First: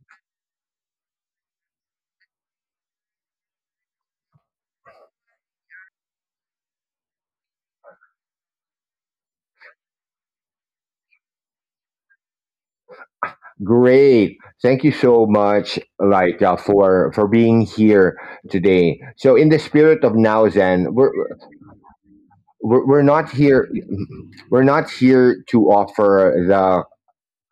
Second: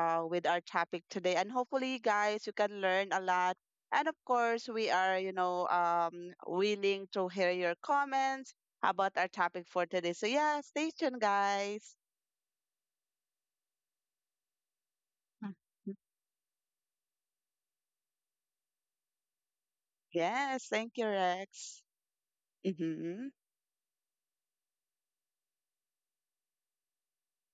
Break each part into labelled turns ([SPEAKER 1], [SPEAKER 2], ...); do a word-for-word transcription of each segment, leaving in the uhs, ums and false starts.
[SPEAKER 1] uh, with our topic today. And hopefully, guys, you can learn a lot. And of course, we are, you know, um, willing to hear your comments about our topic for today. So, yeah, stay tuned, guys.
[SPEAKER 2] Great. Thank you so much, like uh, for for being here today. So, in the spirit of Now
[SPEAKER 1] Yes, thank
[SPEAKER 2] Zen,
[SPEAKER 1] you,
[SPEAKER 2] we're
[SPEAKER 1] Rex.
[SPEAKER 2] we're, we're
[SPEAKER 1] Mm-hmm.
[SPEAKER 2] not here. We're not here to offer the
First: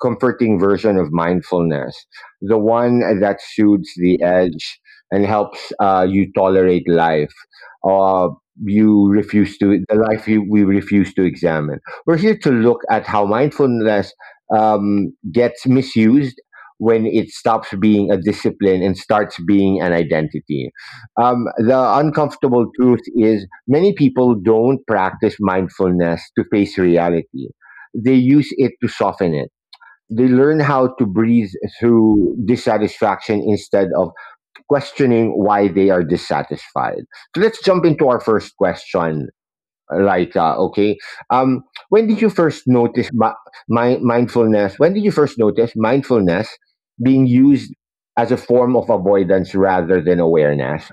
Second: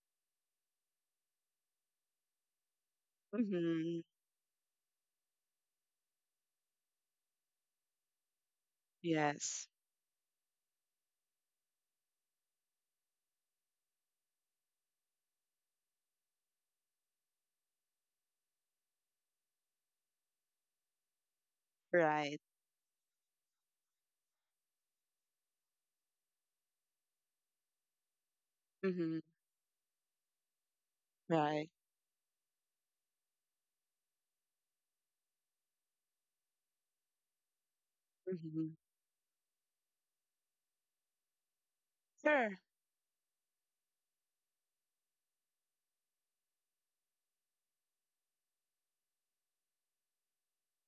[SPEAKER 2] comforting version of mindfulness, the one that soothes
[SPEAKER 1] Mm-hmm.
[SPEAKER 2] the edge and helps uh, you tolerate life. Uh, you refuse
[SPEAKER 1] Yes,
[SPEAKER 2] to the life you, we refuse to examine. We're here to look at how mindfulness um, gets misused when it stops being a discipline and starts being an identity. Um, the
[SPEAKER 1] right.
[SPEAKER 2] uncomfortable truth is many people don't practice mindfulness to face reality. They use it to
[SPEAKER 1] Mm-hmm.
[SPEAKER 2] soften it. They learn how to breathe
[SPEAKER 1] Right.
[SPEAKER 2] through dissatisfaction instead of questioning why they are dissatisfied. So let's jump into our first
[SPEAKER 1] Mm-hmm.
[SPEAKER 2] question. Like, uh, okay. Um, when did you
[SPEAKER 1] Sure.
[SPEAKER 2] first notice my, my mindfulness? When did you first notice mindfulness being used as a form of avoidance rather than awareness?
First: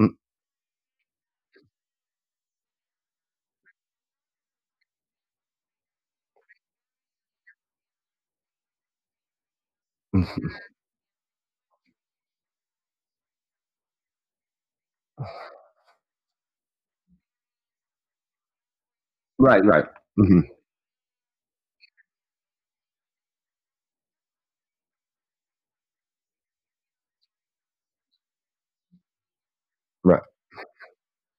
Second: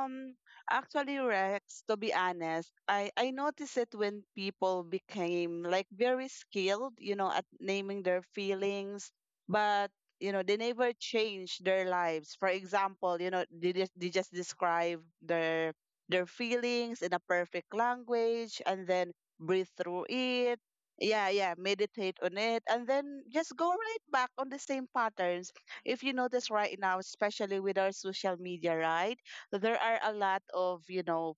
[SPEAKER 2] Mm,
[SPEAKER 1] Actually, Rex, to be honest, I I noticed it when people became like very skilled, you know, at naming their feelings, but you know,
[SPEAKER 2] mm.
[SPEAKER 1] they never changed their lives. For example, you know, they just they just describe their their feelings in a perfect language and then
[SPEAKER 2] Right,
[SPEAKER 1] breathe
[SPEAKER 2] right,
[SPEAKER 1] through
[SPEAKER 2] mhm,
[SPEAKER 1] it. Yeah, yeah, meditate on it and then just go right back on the same patterns. If you notice right now, especially with our social media, right? So there are a
[SPEAKER 2] right.
[SPEAKER 1] lot of you know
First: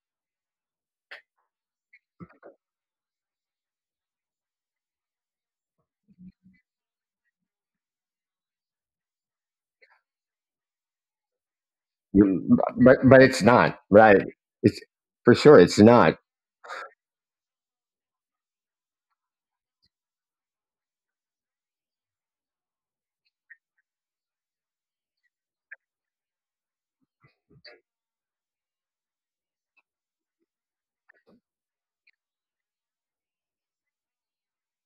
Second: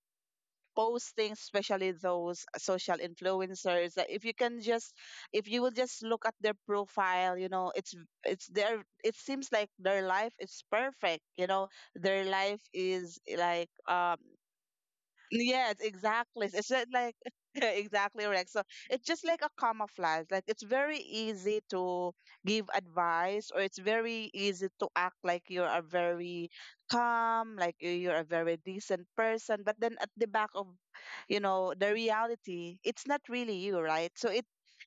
[SPEAKER 1] postings, especially those social influencers that if you can just if you will just look at their profile, you know, it's it's their it seems like their life is perfect, you know, their
[SPEAKER 2] Mm.
[SPEAKER 1] life
[SPEAKER 2] But
[SPEAKER 1] is
[SPEAKER 2] but it's
[SPEAKER 1] like
[SPEAKER 2] not,
[SPEAKER 1] um
[SPEAKER 2] right? It's, for sure
[SPEAKER 1] Yes,
[SPEAKER 2] it's not.
[SPEAKER 1] exactly. It's just like exactly right. So it's just like a camouflage. Like it's very easy to give advice, or it's very easy to act like you're a very calm, like you- you're a very decent person. But then at the back of, you know, the reality, it's not really you, right? So it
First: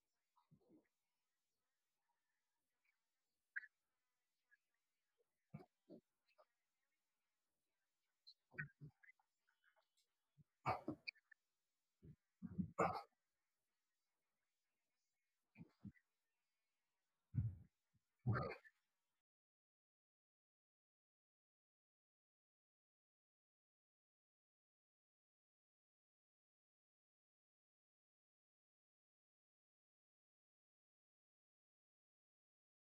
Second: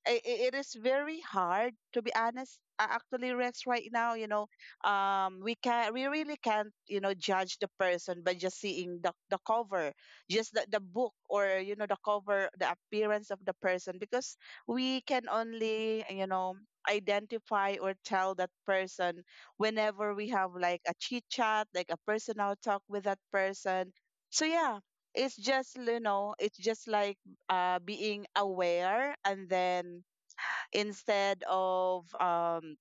[SPEAKER 1] i- i- it is very hard to be honest. uh, Actually, Rex, right now, you know, um, we can we really can't, you know, judge the person by just seeing the the cover, just the, the book, or you know the cover, the appearance of the person, because we can only, you know, identify or tell that person whenever we have like a chit chat, like a personal talk with that person. So yeah, it's just, you know, it's just like uh being aware, and then instead of um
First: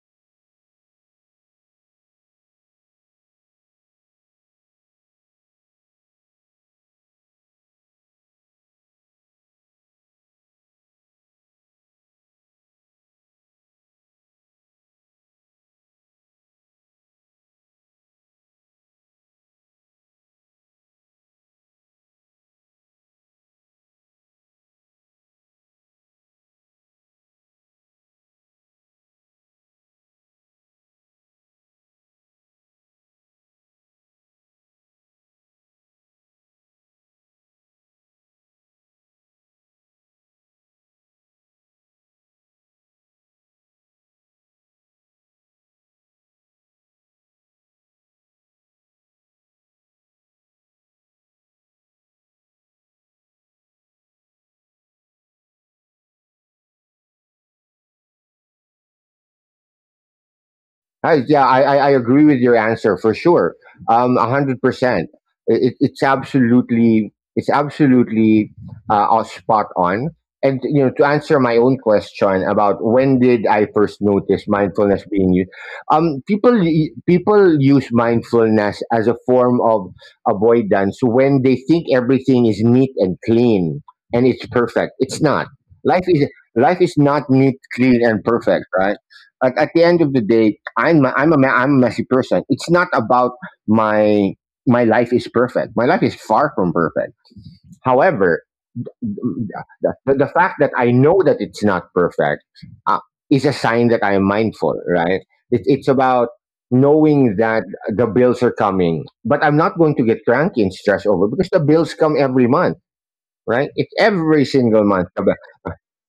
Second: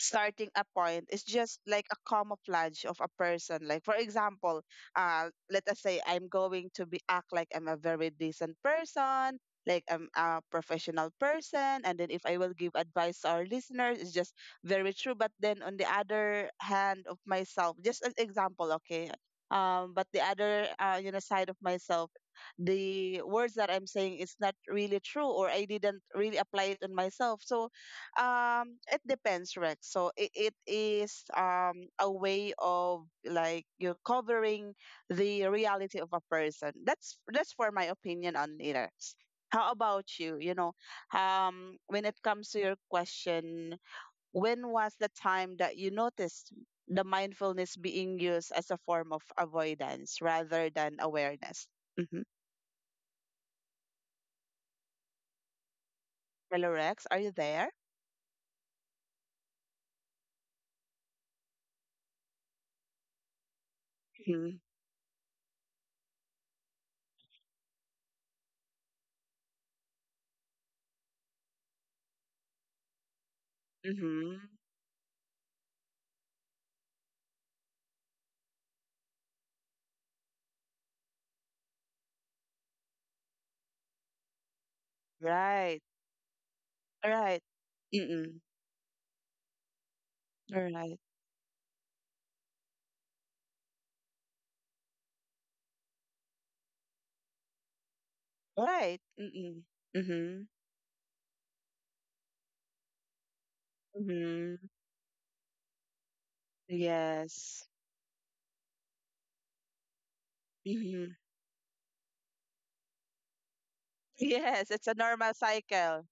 [SPEAKER 1] starting a point is just like a camouflage of a person. Like for example, uh let us say I'm going to be act like I'm a very decent person, like I'm a professional person, and then if I will give advice to our listeners, it's just very true, but then on the other hand of myself, just an example, okay, um but the other uh, you know side of myself, the words that I'm saying is not really true, or I didn't really apply it on myself. So um, it depends, Rex. So it, it is um a way of like you're covering the reality of a person. That's that's for my opinion on it, Rex. How about you? You know, um, when it comes to your question, when was the time that you noticed the mindfulness being used as a form of avoidance rather than awareness? Mm-hmm. Hello, Rex. Are you there?
[SPEAKER 2] Hi, yeah, I, I, I agree with your answer for sure. Um, a
[SPEAKER 1] Mm-hmm.
[SPEAKER 2] hundred percent. It, it's absolutely, it's absolutely uh, uh, spot on. And you know, to answer my own question about when did I first
[SPEAKER 1] Mm-hmm.
[SPEAKER 2] notice mindfulness being used? Um, people, y- people use mindfulness as a form of avoidance when they think everything is neat and clean and it's perfect. It's not.
[SPEAKER 1] Right.
[SPEAKER 2] Life is, life is not
[SPEAKER 1] Right.
[SPEAKER 2] neat, clean, and
[SPEAKER 1] Mm-mm.
[SPEAKER 2] perfect, right? Like at the end of the day,
[SPEAKER 1] Right.
[SPEAKER 2] I'm a- I'm a ma- I'm a messy person. It's not about my my life is perfect. My life is far from perfect. However,
[SPEAKER 1] Right. Mm-mm.
[SPEAKER 2] the, the, the
[SPEAKER 1] Mm-hmm.
[SPEAKER 2] fact that I know that it's not perfect uh, is a sign that I am
[SPEAKER 1] Mm-hmm.
[SPEAKER 2] mindful, right? It, it's about knowing
[SPEAKER 1] Yes.
[SPEAKER 2] that the bills are coming, but I'm not going to get cranky and stressed
[SPEAKER 1] Mm-hmm.
[SPEAKER 2] over because the bills come every month, right? It's every
[SPEAKER 1] Yes,
[SPEAKER 2] single
[SPEAKER 1] it's a
[SPEAKER 2] month.
[SPEAKER 1] normal cycle.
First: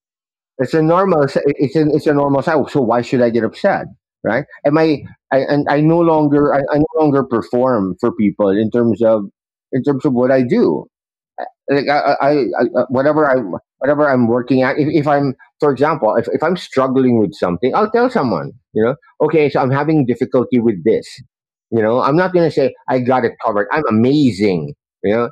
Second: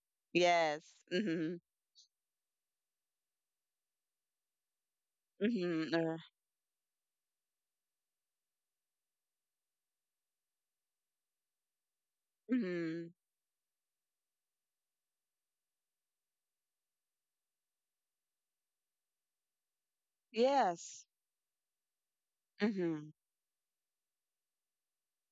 [SPEAKER 2] It's
[SPEAKER 1] Yes.
[SPEAKER 2] a normal. It's a,
[SPEAKER 1] Mm-hmm.
[SPEAKER 2] it's a normal cycle. So why should I get upset, right? Am I? I, and I
[SPEAKER 1] Mm-hmm.
[SPEAKER 2] no
[SPEAKER 1] Uh,
[SPEAKER 2] longer. I, I no longer perform for people in terms of, in terms of what I do. Like I, I, I
[SPEAKER 1] mm-hmm.
[SPEAKER 2] whatever I whatever I'm working at. If, if I'm, for example, if, if I'm struggling with something, I'll tell someone. You know, okay, so I'm having difficulty with
[SPEAKER 1] Yes.
[SPEAKER 2] this. You know, I'm not gonna say I
[SPEAKER 1] Mm-hmm.
[SPEAKER 2] got it covered. I'm amazing. You know,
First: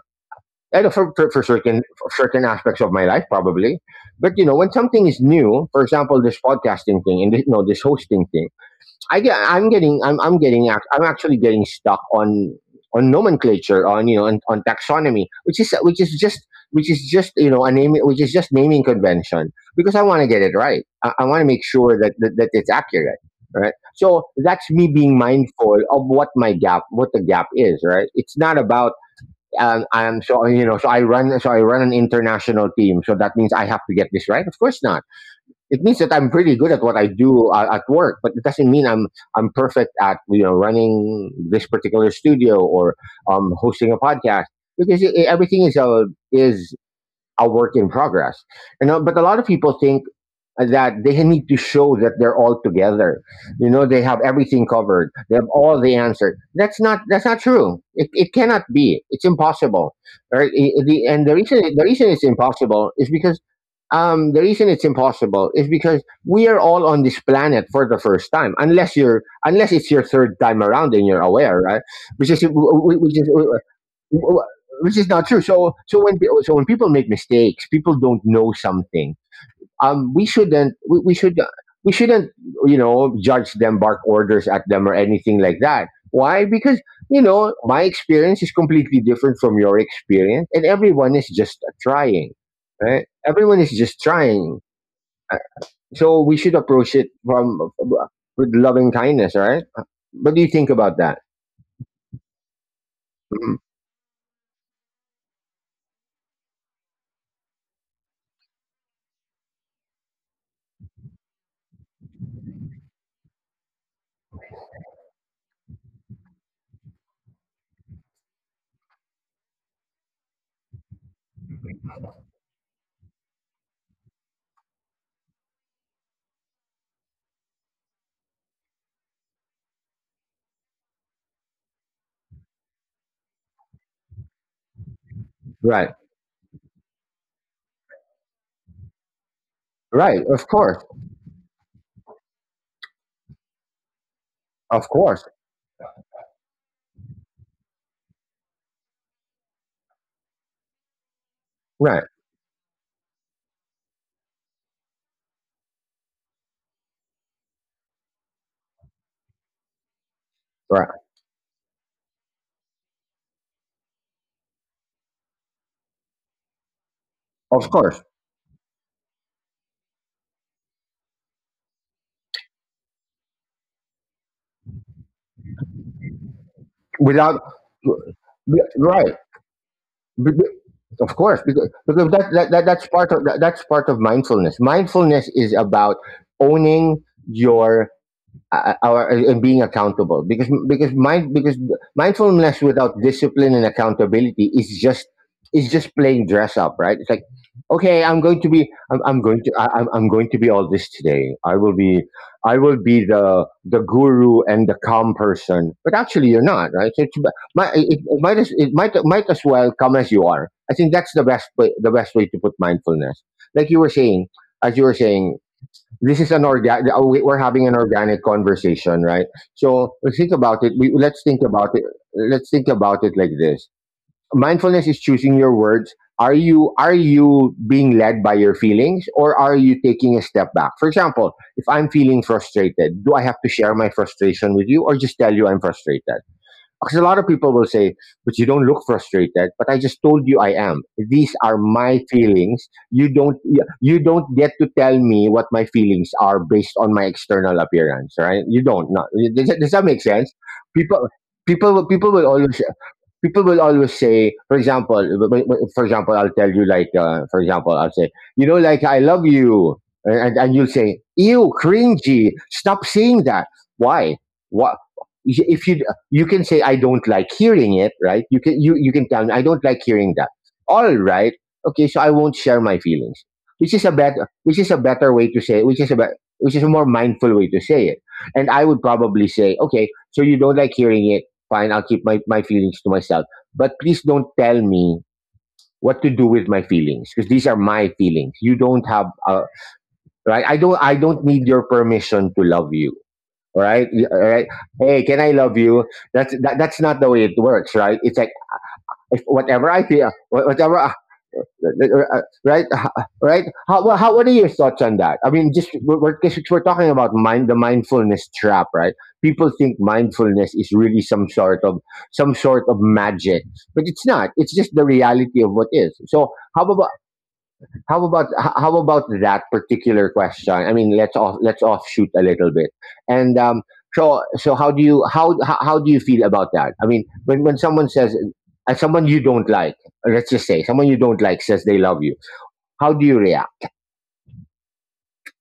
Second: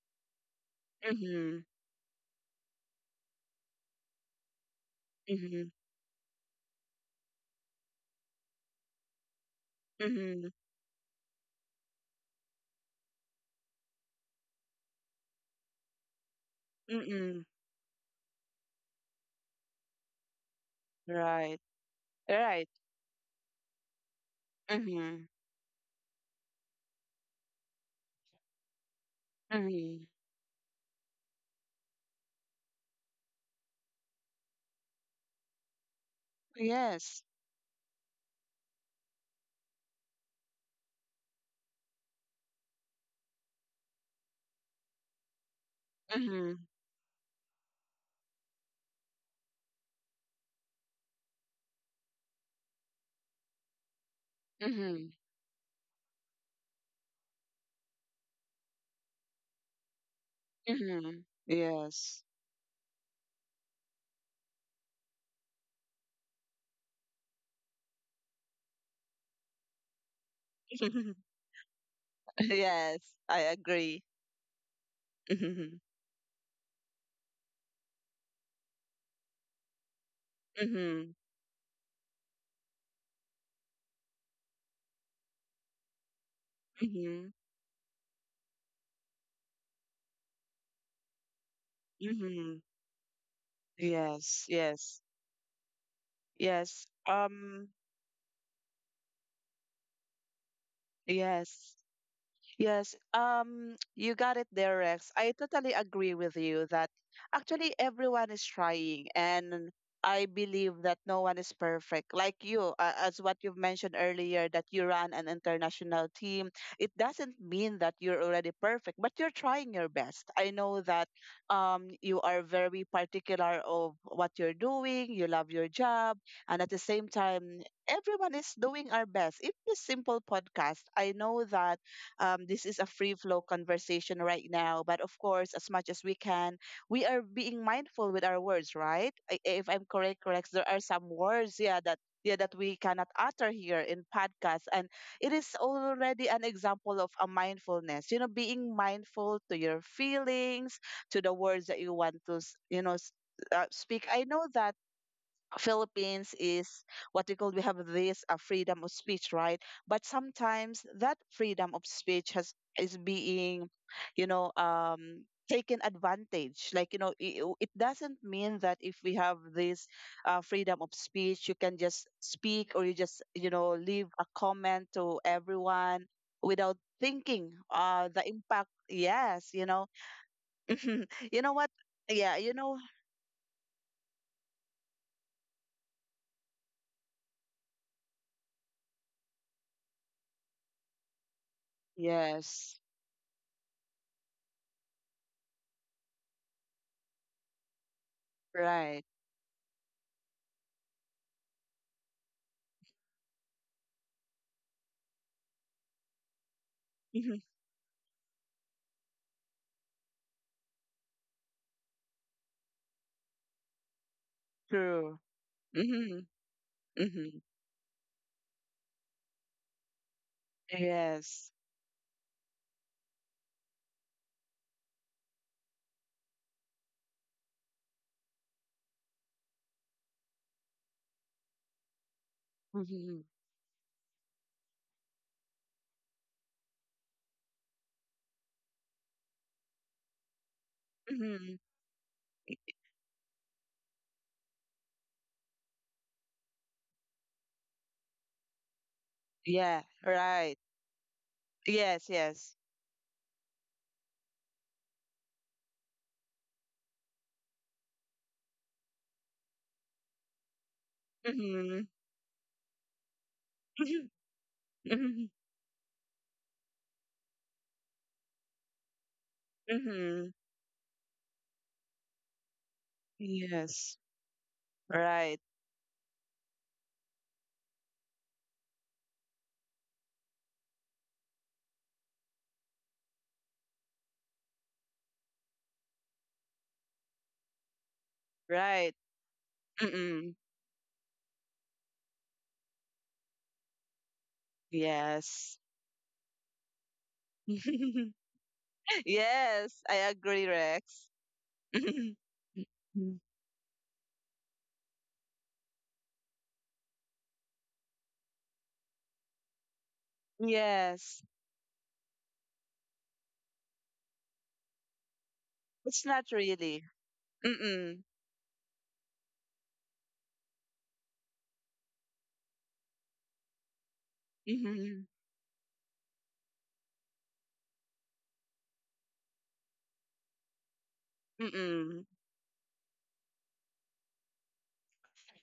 [SPEAKER 2] I know for, for, for
[SPEAKER 1] Mm-hmm.
[SPEAKER 2] certain for certain aspects of my life, probably. But you know, when something is new,
[SPEAKER 1] Mm-hmm.
[SPEAKER 2] for example, this podcasting thing and this, you know this hosting thing, I get I'm getting I'm I'm
[SPEAKER 1] Mm-hmm.
[SPEAKER 2] getting ac- I'm actually getting stuck on on nomenclature, on you know on, on taxonomy, which is which is just which is just
[SPEAKER 1] Mm-hmm.
[SPEAKER 2] you know a name which is just naming convention, because I want to get it right. I, I want to
[SPEAKER 1] Right.
[SPEAKER 2] make sure that, that that
[SPEAKER 1] Right.
[SPEAKER 2] it's accurate. Right. So that's me being
[SPEAKER 1] Mm-hmm.
[SPEAKER 2] mindful of what my gap, what the gap is, right? It's not about um,
[SPEAKER 1] Mm-hmm.
[SPEAKER 2] and so, you know, so I run, so I run an international team. So that means I have to get this right. Of course not. It means that I'm pretty good at what I
[SPEAKER 1] Yes.
[SPEAKER 2] do uh, at work, but it doesn't mean I'm I'm perfect at, you know, running this particular studio or um, hosting a podcast, because it, everything is a,
[SPEAKER 1] Mm-hmm.
[SPEAKER 2] is a work in progress. You know, but a lot of people think that they need to show that they're all together. You know, they have everything
[SPEAKER 1] Mm-hmm.
[SPEAKER 2] covered. They have all the answer. That's not that's not true. It, it cannot be. It's impossible. Right? I- I- the-
[SPEAKER 1] Mm-hmm.
[SPEAKER 2] and the reason the reason
[SPEAKER 1] Yes.
[SPEAKER 2] it's impossible is because um, the reason it's impossible is because we are all on this planet for the first time, unless you're, unless it's your third time around and you're aware, right? Which is
[SPEAKER 1] Yes, I
[SPEAKER 2] which
[SPEAKER 1] agree.
[SPEAKER 2] is which is not true. So,
[SPEAKER 1] Mm-hmm.
[SPEAKER 2] so when so when people make mistakes, people don't know something. Um, we shouldn't we,
[SPEAKER 1] Mm-hmm.
[SPEAKER 2] we should We shouldn't, you know, judge them, bark orders at them, or anything like that. Why? Because, you
[SPEAKER 1] Mm-hmm.
[SPEAKER 2] know, my experience is completely different from your experience, and everyone is just trying,
[SPEAKER 1] Mm-hmm.
[SPEAKER 2] right? Everyone is just
[SPEAKER 1] Yes,
[SPEAKER 2] trying.
[SPEAKER 1] yes,
[SPEAKER 2] Uh, So we should
[SPEAKER 1] yes.
[SPEAKER 2] approach it from
[SPEAKER 1] Um,
[SPEAKER 2] with loving kindness, right? What do you think about that?
[SPEAKER 1] yes. Yes,
[SPEAKER 2] Mhm.
[SPEAKER 1] um, you got it there, Rex. I totally agree with you that actually everyone is trying, and I believe that no one is perfect. Like you, uh, as what you've mentioned earlier, that you run an international team, it doesn't mean that you're already perfect, but you're trying your best. I know that um, you are very particular of what you're doing, you love your job, and at the same time, everyone is doing our best. Even this simple podcast, I know that um, this is a free flow conversation right now, but of course, as much
[SPEAKER 2] Right,
[SPEAKER 1] as we can, we are being mindful with our words, right? I- If I'm correct,
[SPEAKER 2] right. Of
[SPEAKER 1] correct, there are
[SPEAKER 2] course,
[SPEAKER 1] some words, yeah, that yeah that we cannot utter here in podcast, and
[SPEAKER 2] of course.
[SPEAKER 1] it is already an example of a mindfulness, you know, being mindful to your feelings, to the words that you
[SPEAKER 2] Right,
[SPEAKER 1] want to s- you know s- uh, speak. I know that Philippines is what we call, we have this uh, freedom of speech, right? But sometimes
[SPEAKER 2] right.
[SPEAKER 1] that freedom of speech has is being, you know, um, taken advantage. Like you know, it, it
[SPEAKER 2] Of course.
[SPEAKER 1] doesn't mean that if we have this uh, freedom of speech, you can just speak, or you just you know leave a comment to everyone without
[SPEAKER 2] Without,
[SPEAKER 1] thinking uh the impact.
[SPEAKER 2] right,
[SPEAKER 1] Yes, you know,
[SPEAKER 2] of
[SPEAKER 1] you
[SPEAKER 2] course,
[SPEAKER 1] know what?
[SPEAKER 2] because because that,
[SPEAKER 1] Yeah, you
[SPEAKER 2] that, that
[SPEAKER 1] know.
[SPEAKER 2] that's part of, that, that's part of mindfulness. Mindfulness is about owning your uh, our, and being accountable, because because mind because mindfulness
[SPEAKER 1] Yes,
[SPEAKER 2] without discipline and accountability is just, is just playing dress up, right? It's like, okay, i'm going to be
[SPEAKER 1] right.
[SPEAKER 2] i'm, I'm going to I, I'm, I'm going to be all this today. I will be i will be the, the guru and the calm person, but actually you're not, right? So it's, mi- it, it might as it might might as well come as you are. I think that's the best way, the best way to put mindfulness, like you were saying, as you were
[SPEAKER 1] True.
[SPEAKER 2] saying this
[SPEAKER 1] Mhm.
[SPEAKER 2] is an organic we're
[SPEAKER 1] Mhm.
[SPEAKER 2] having an organic conversation, right? So think about it, we, let's think
[SPEAKER 1] Yes.
[SPEAKER 2] about it Let's think about it like this. Mindfulness is choosing your words. Are you are you being led by your feelings, or are you taking a step back? For example, if I'm feeling frustrated, do
[SPEAKER 1] Mhm.
[SPEAKER 2] I have to share my frustration with you, or just tell you I'm frustrated? Because a lot of people will say, but you don't look frustrated. But I just told you I am. These are
[SPEAKER 1] Mhm.
[SPEAKER 2] my feelings. You don't yeah, you don't get to tell me what my feelings are based on my external appearance, right? You don't. No. Does, that- does
[SPEAKER 1] Yeah.
[SPEAKER 2] that make sense?
[SPEAKER 1] Right.
[SPEAKER 2] People people will-
[SPEAKER 1] Yes.
[SPEAKER 2] people will
[SPEAKER 1] Yes.
[SPEAKER 2] always people will always say, for example, w- w- for example, I'll tell you, like, uh, for example, I'll say, you know, like, I love you, and, and you'll say, ew,
[SPEAKER 1] Mhm.
[SPEAKER 2] cringy. Stop saying that.
[SPEAKER 1] Mhm.
[SPEAKER 2] Why? What?
[SPEAKER 1] Mhm.
[SPEAKER 2] If you you can say, I don't like hearing it, right? You can you you can tell me, I don't like hearing that.
[SPEAKER 1] Mhm.
[SPEAKER 2] All right, okay, so I won't share my feelings, which is a
[SPEAKER 1] Yes.
[SPEAKER 2] better, which is a better way
[SPEAKER 1] Right.
[SPEAKER 2] to say it, which is a bet- which is a more mindful way to say it. And I would probably say, okay, so you don't like hearing it. Fine, I'll keep my, my feelings to myself. But please don't tell me what to do with my feelings, because these are my feelings. You don't
[SPEAKER 1] Right.
[SPEAKER 2] have, uh,
[SPEAKER 1] Mm-mm.
[SPEAKER 2] right? I don't, I don't need your permission to love you, right? Y- Right? Hey, can I
[SPEAKER 1] Yes.
[SPEAKER 2] love you? That's that, that's not the way it works, right? It's like, if whatever
[SPEAKER 1] Yes.
[SPEAKER 2] I
[SPEAKER 1] I
[SPEAKER 2] feel, wha-
[SPEAKER 1] agree,
[SPEAKER 2] whatever, uh,
[SPEAKER 1] Rex. Mhm.
[SPEAKER 2] uh, uh, right? Uh,
[SPEAKER 1] Mm.
[SPEAKER 2] Right? How, wha- how what are your thoughts on that? I mean, just we're, we're 'cause we're talking about mind the mindfulness trap, right? People think mindfulness is really
[SPEAKER 1] Yes.
[SPEAKER 2] some sort of, some sort of magic, but it's not. It's just the reality of what is.
[SPEAKER 1] It's not
[SPEAKER 2] So, how
[SPEAKER 1] really.
[SPEAKER 2] about,
[SPEAKER 1] Mm-mm.
[SPEAKER 2] how about h- how about that particular question? I mean, let's off let's offshoot a little bit, and um, so, so how do you,
[SPEAKER 1] Mhm.
[SPEAKER 2] how how how do you feel about that? I mean, when when someone says, uh, someone you don't like, let's just say someone you don't like says they love
[SPEAKER 1] Mm-mm.
[SPEAKER 2] you, how do you react?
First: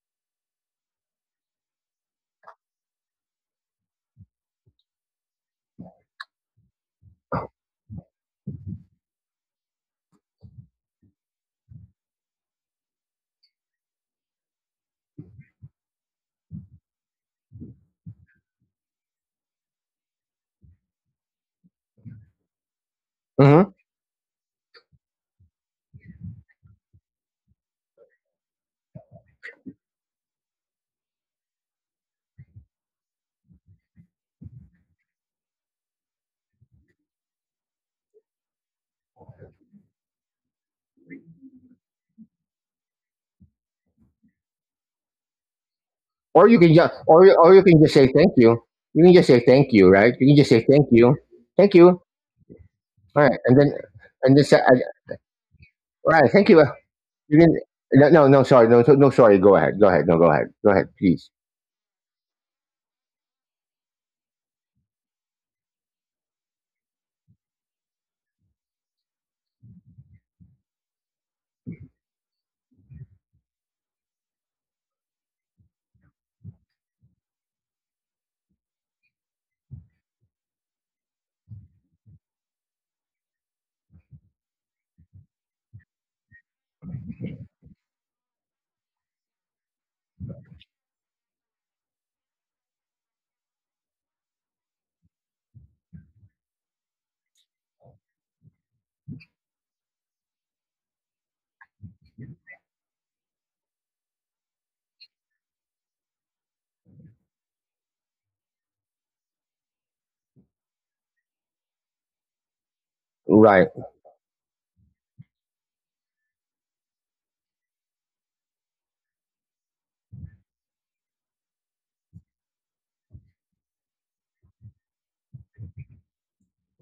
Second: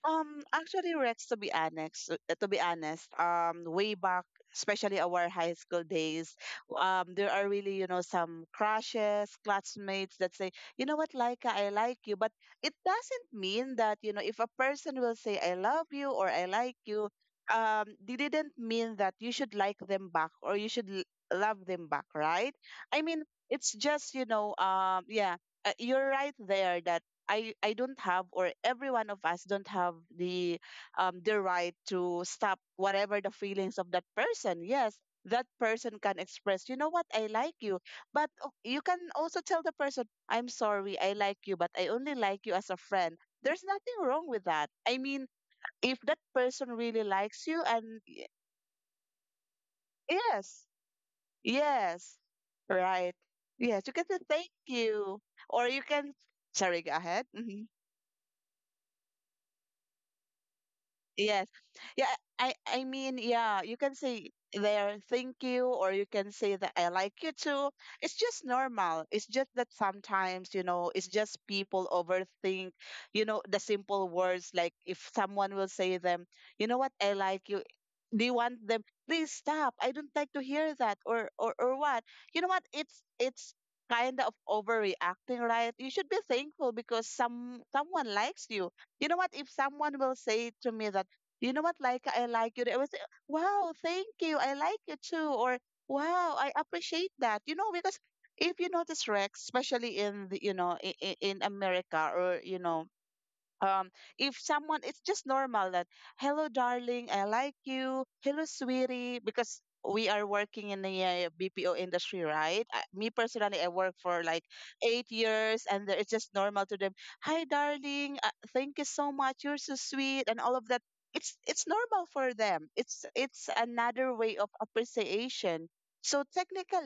[SPEAKER 1] Um, actually, Rex, to be honest, uh, to be honest, um, way back, especially our high school days, um, there are really, you know, some crushes, classmates that say, you know what, Laika, I like you, but it doesn't mean that, you know, if a person will say, I love you or I like you, um, they didn't mean that you should like them back or you should l- love them back, right? I mean,
[SPEAKER 2] Hmm.
[SPEAKER 1] it's just, you know, um, yeah, uh, you're right there that I I don't have or every one of us don't have the um the right to stop whatever the feelings of that person. Yes, that person can express, you know what, I like you. But o- you can also tell the person, I'm sorry, I like you, but I only like you as a friend. There's nothing wrong with that. I mean, if that
[SPEAKER 2] Or you
[SPEAKER 1] person
[SPEAKER 2] can just,
[SPEAKER 1] really
[SPEAKER 2] or you-
[SPEAKER 1] likes you
[SPEAKER 2] or you can
[SPEAKER 1] and
[SPEAKER 2] just say
[SPEAKER 1] y-
[SPEAKER 2] thank you. You can just say thank you, right? You can just
[SPEAKER 1] yes,
[SPEAKER 2] say thank you, thank you.
[SPEAKER 1] yes, right.
[SPEAKER 2] All right, and then
[SPEAKER 1] Yes, you can say
[SPEAKER 2] and then
[SPEAKER 1] thank
[SPEAKER 2] say, uh,
[SPEAKER 1] you. Or you can,
[SPEAKER 2] all right, thank you.
[SPEAKER 1] sorry, go ahead.
[SPEAKER 2] You can
[SPEAKER 1] Mm-hmm.
[SPEAKER 2] No, no, no, sorry. No, so- no, sorry. Go ahead, go ahead. No, go ahead, go ahead, please.
[SPEAKER 1] Yes. Yeah, I I mean, yeah, you can say there thank you, or you can say that I like you too. It's just normal. It's just that sometimes, you know, it's just people overthink, you know, the simple words like if someone will say them, you know what, I like you. Do you want them? Please stop. I don't like to hear that or or or what? You know what? It's it's kind of overreacting, right? You should be thankful because some someone likes you. You know what, if someone will say to me that, you know what, like I like you. I was, uh, wow, thank you. I like you too. Or, wow, I appreciate that. You know, because if you notice, Rex, especially in the, you know, in, in America, or, you know, um if someone, it's just normal that hello darling I like you, hello sweetie, because we are working in the uh, BPO industry, right? I, me personally, I
[SPEAKER 2] Right.
[SPEAKER 1] work for like eight years, and the- it's just normal to them, hi darling, uh, thank you so much, you're so sweet and all of that. it's it's normal for them, it's it's another way of appreciation. So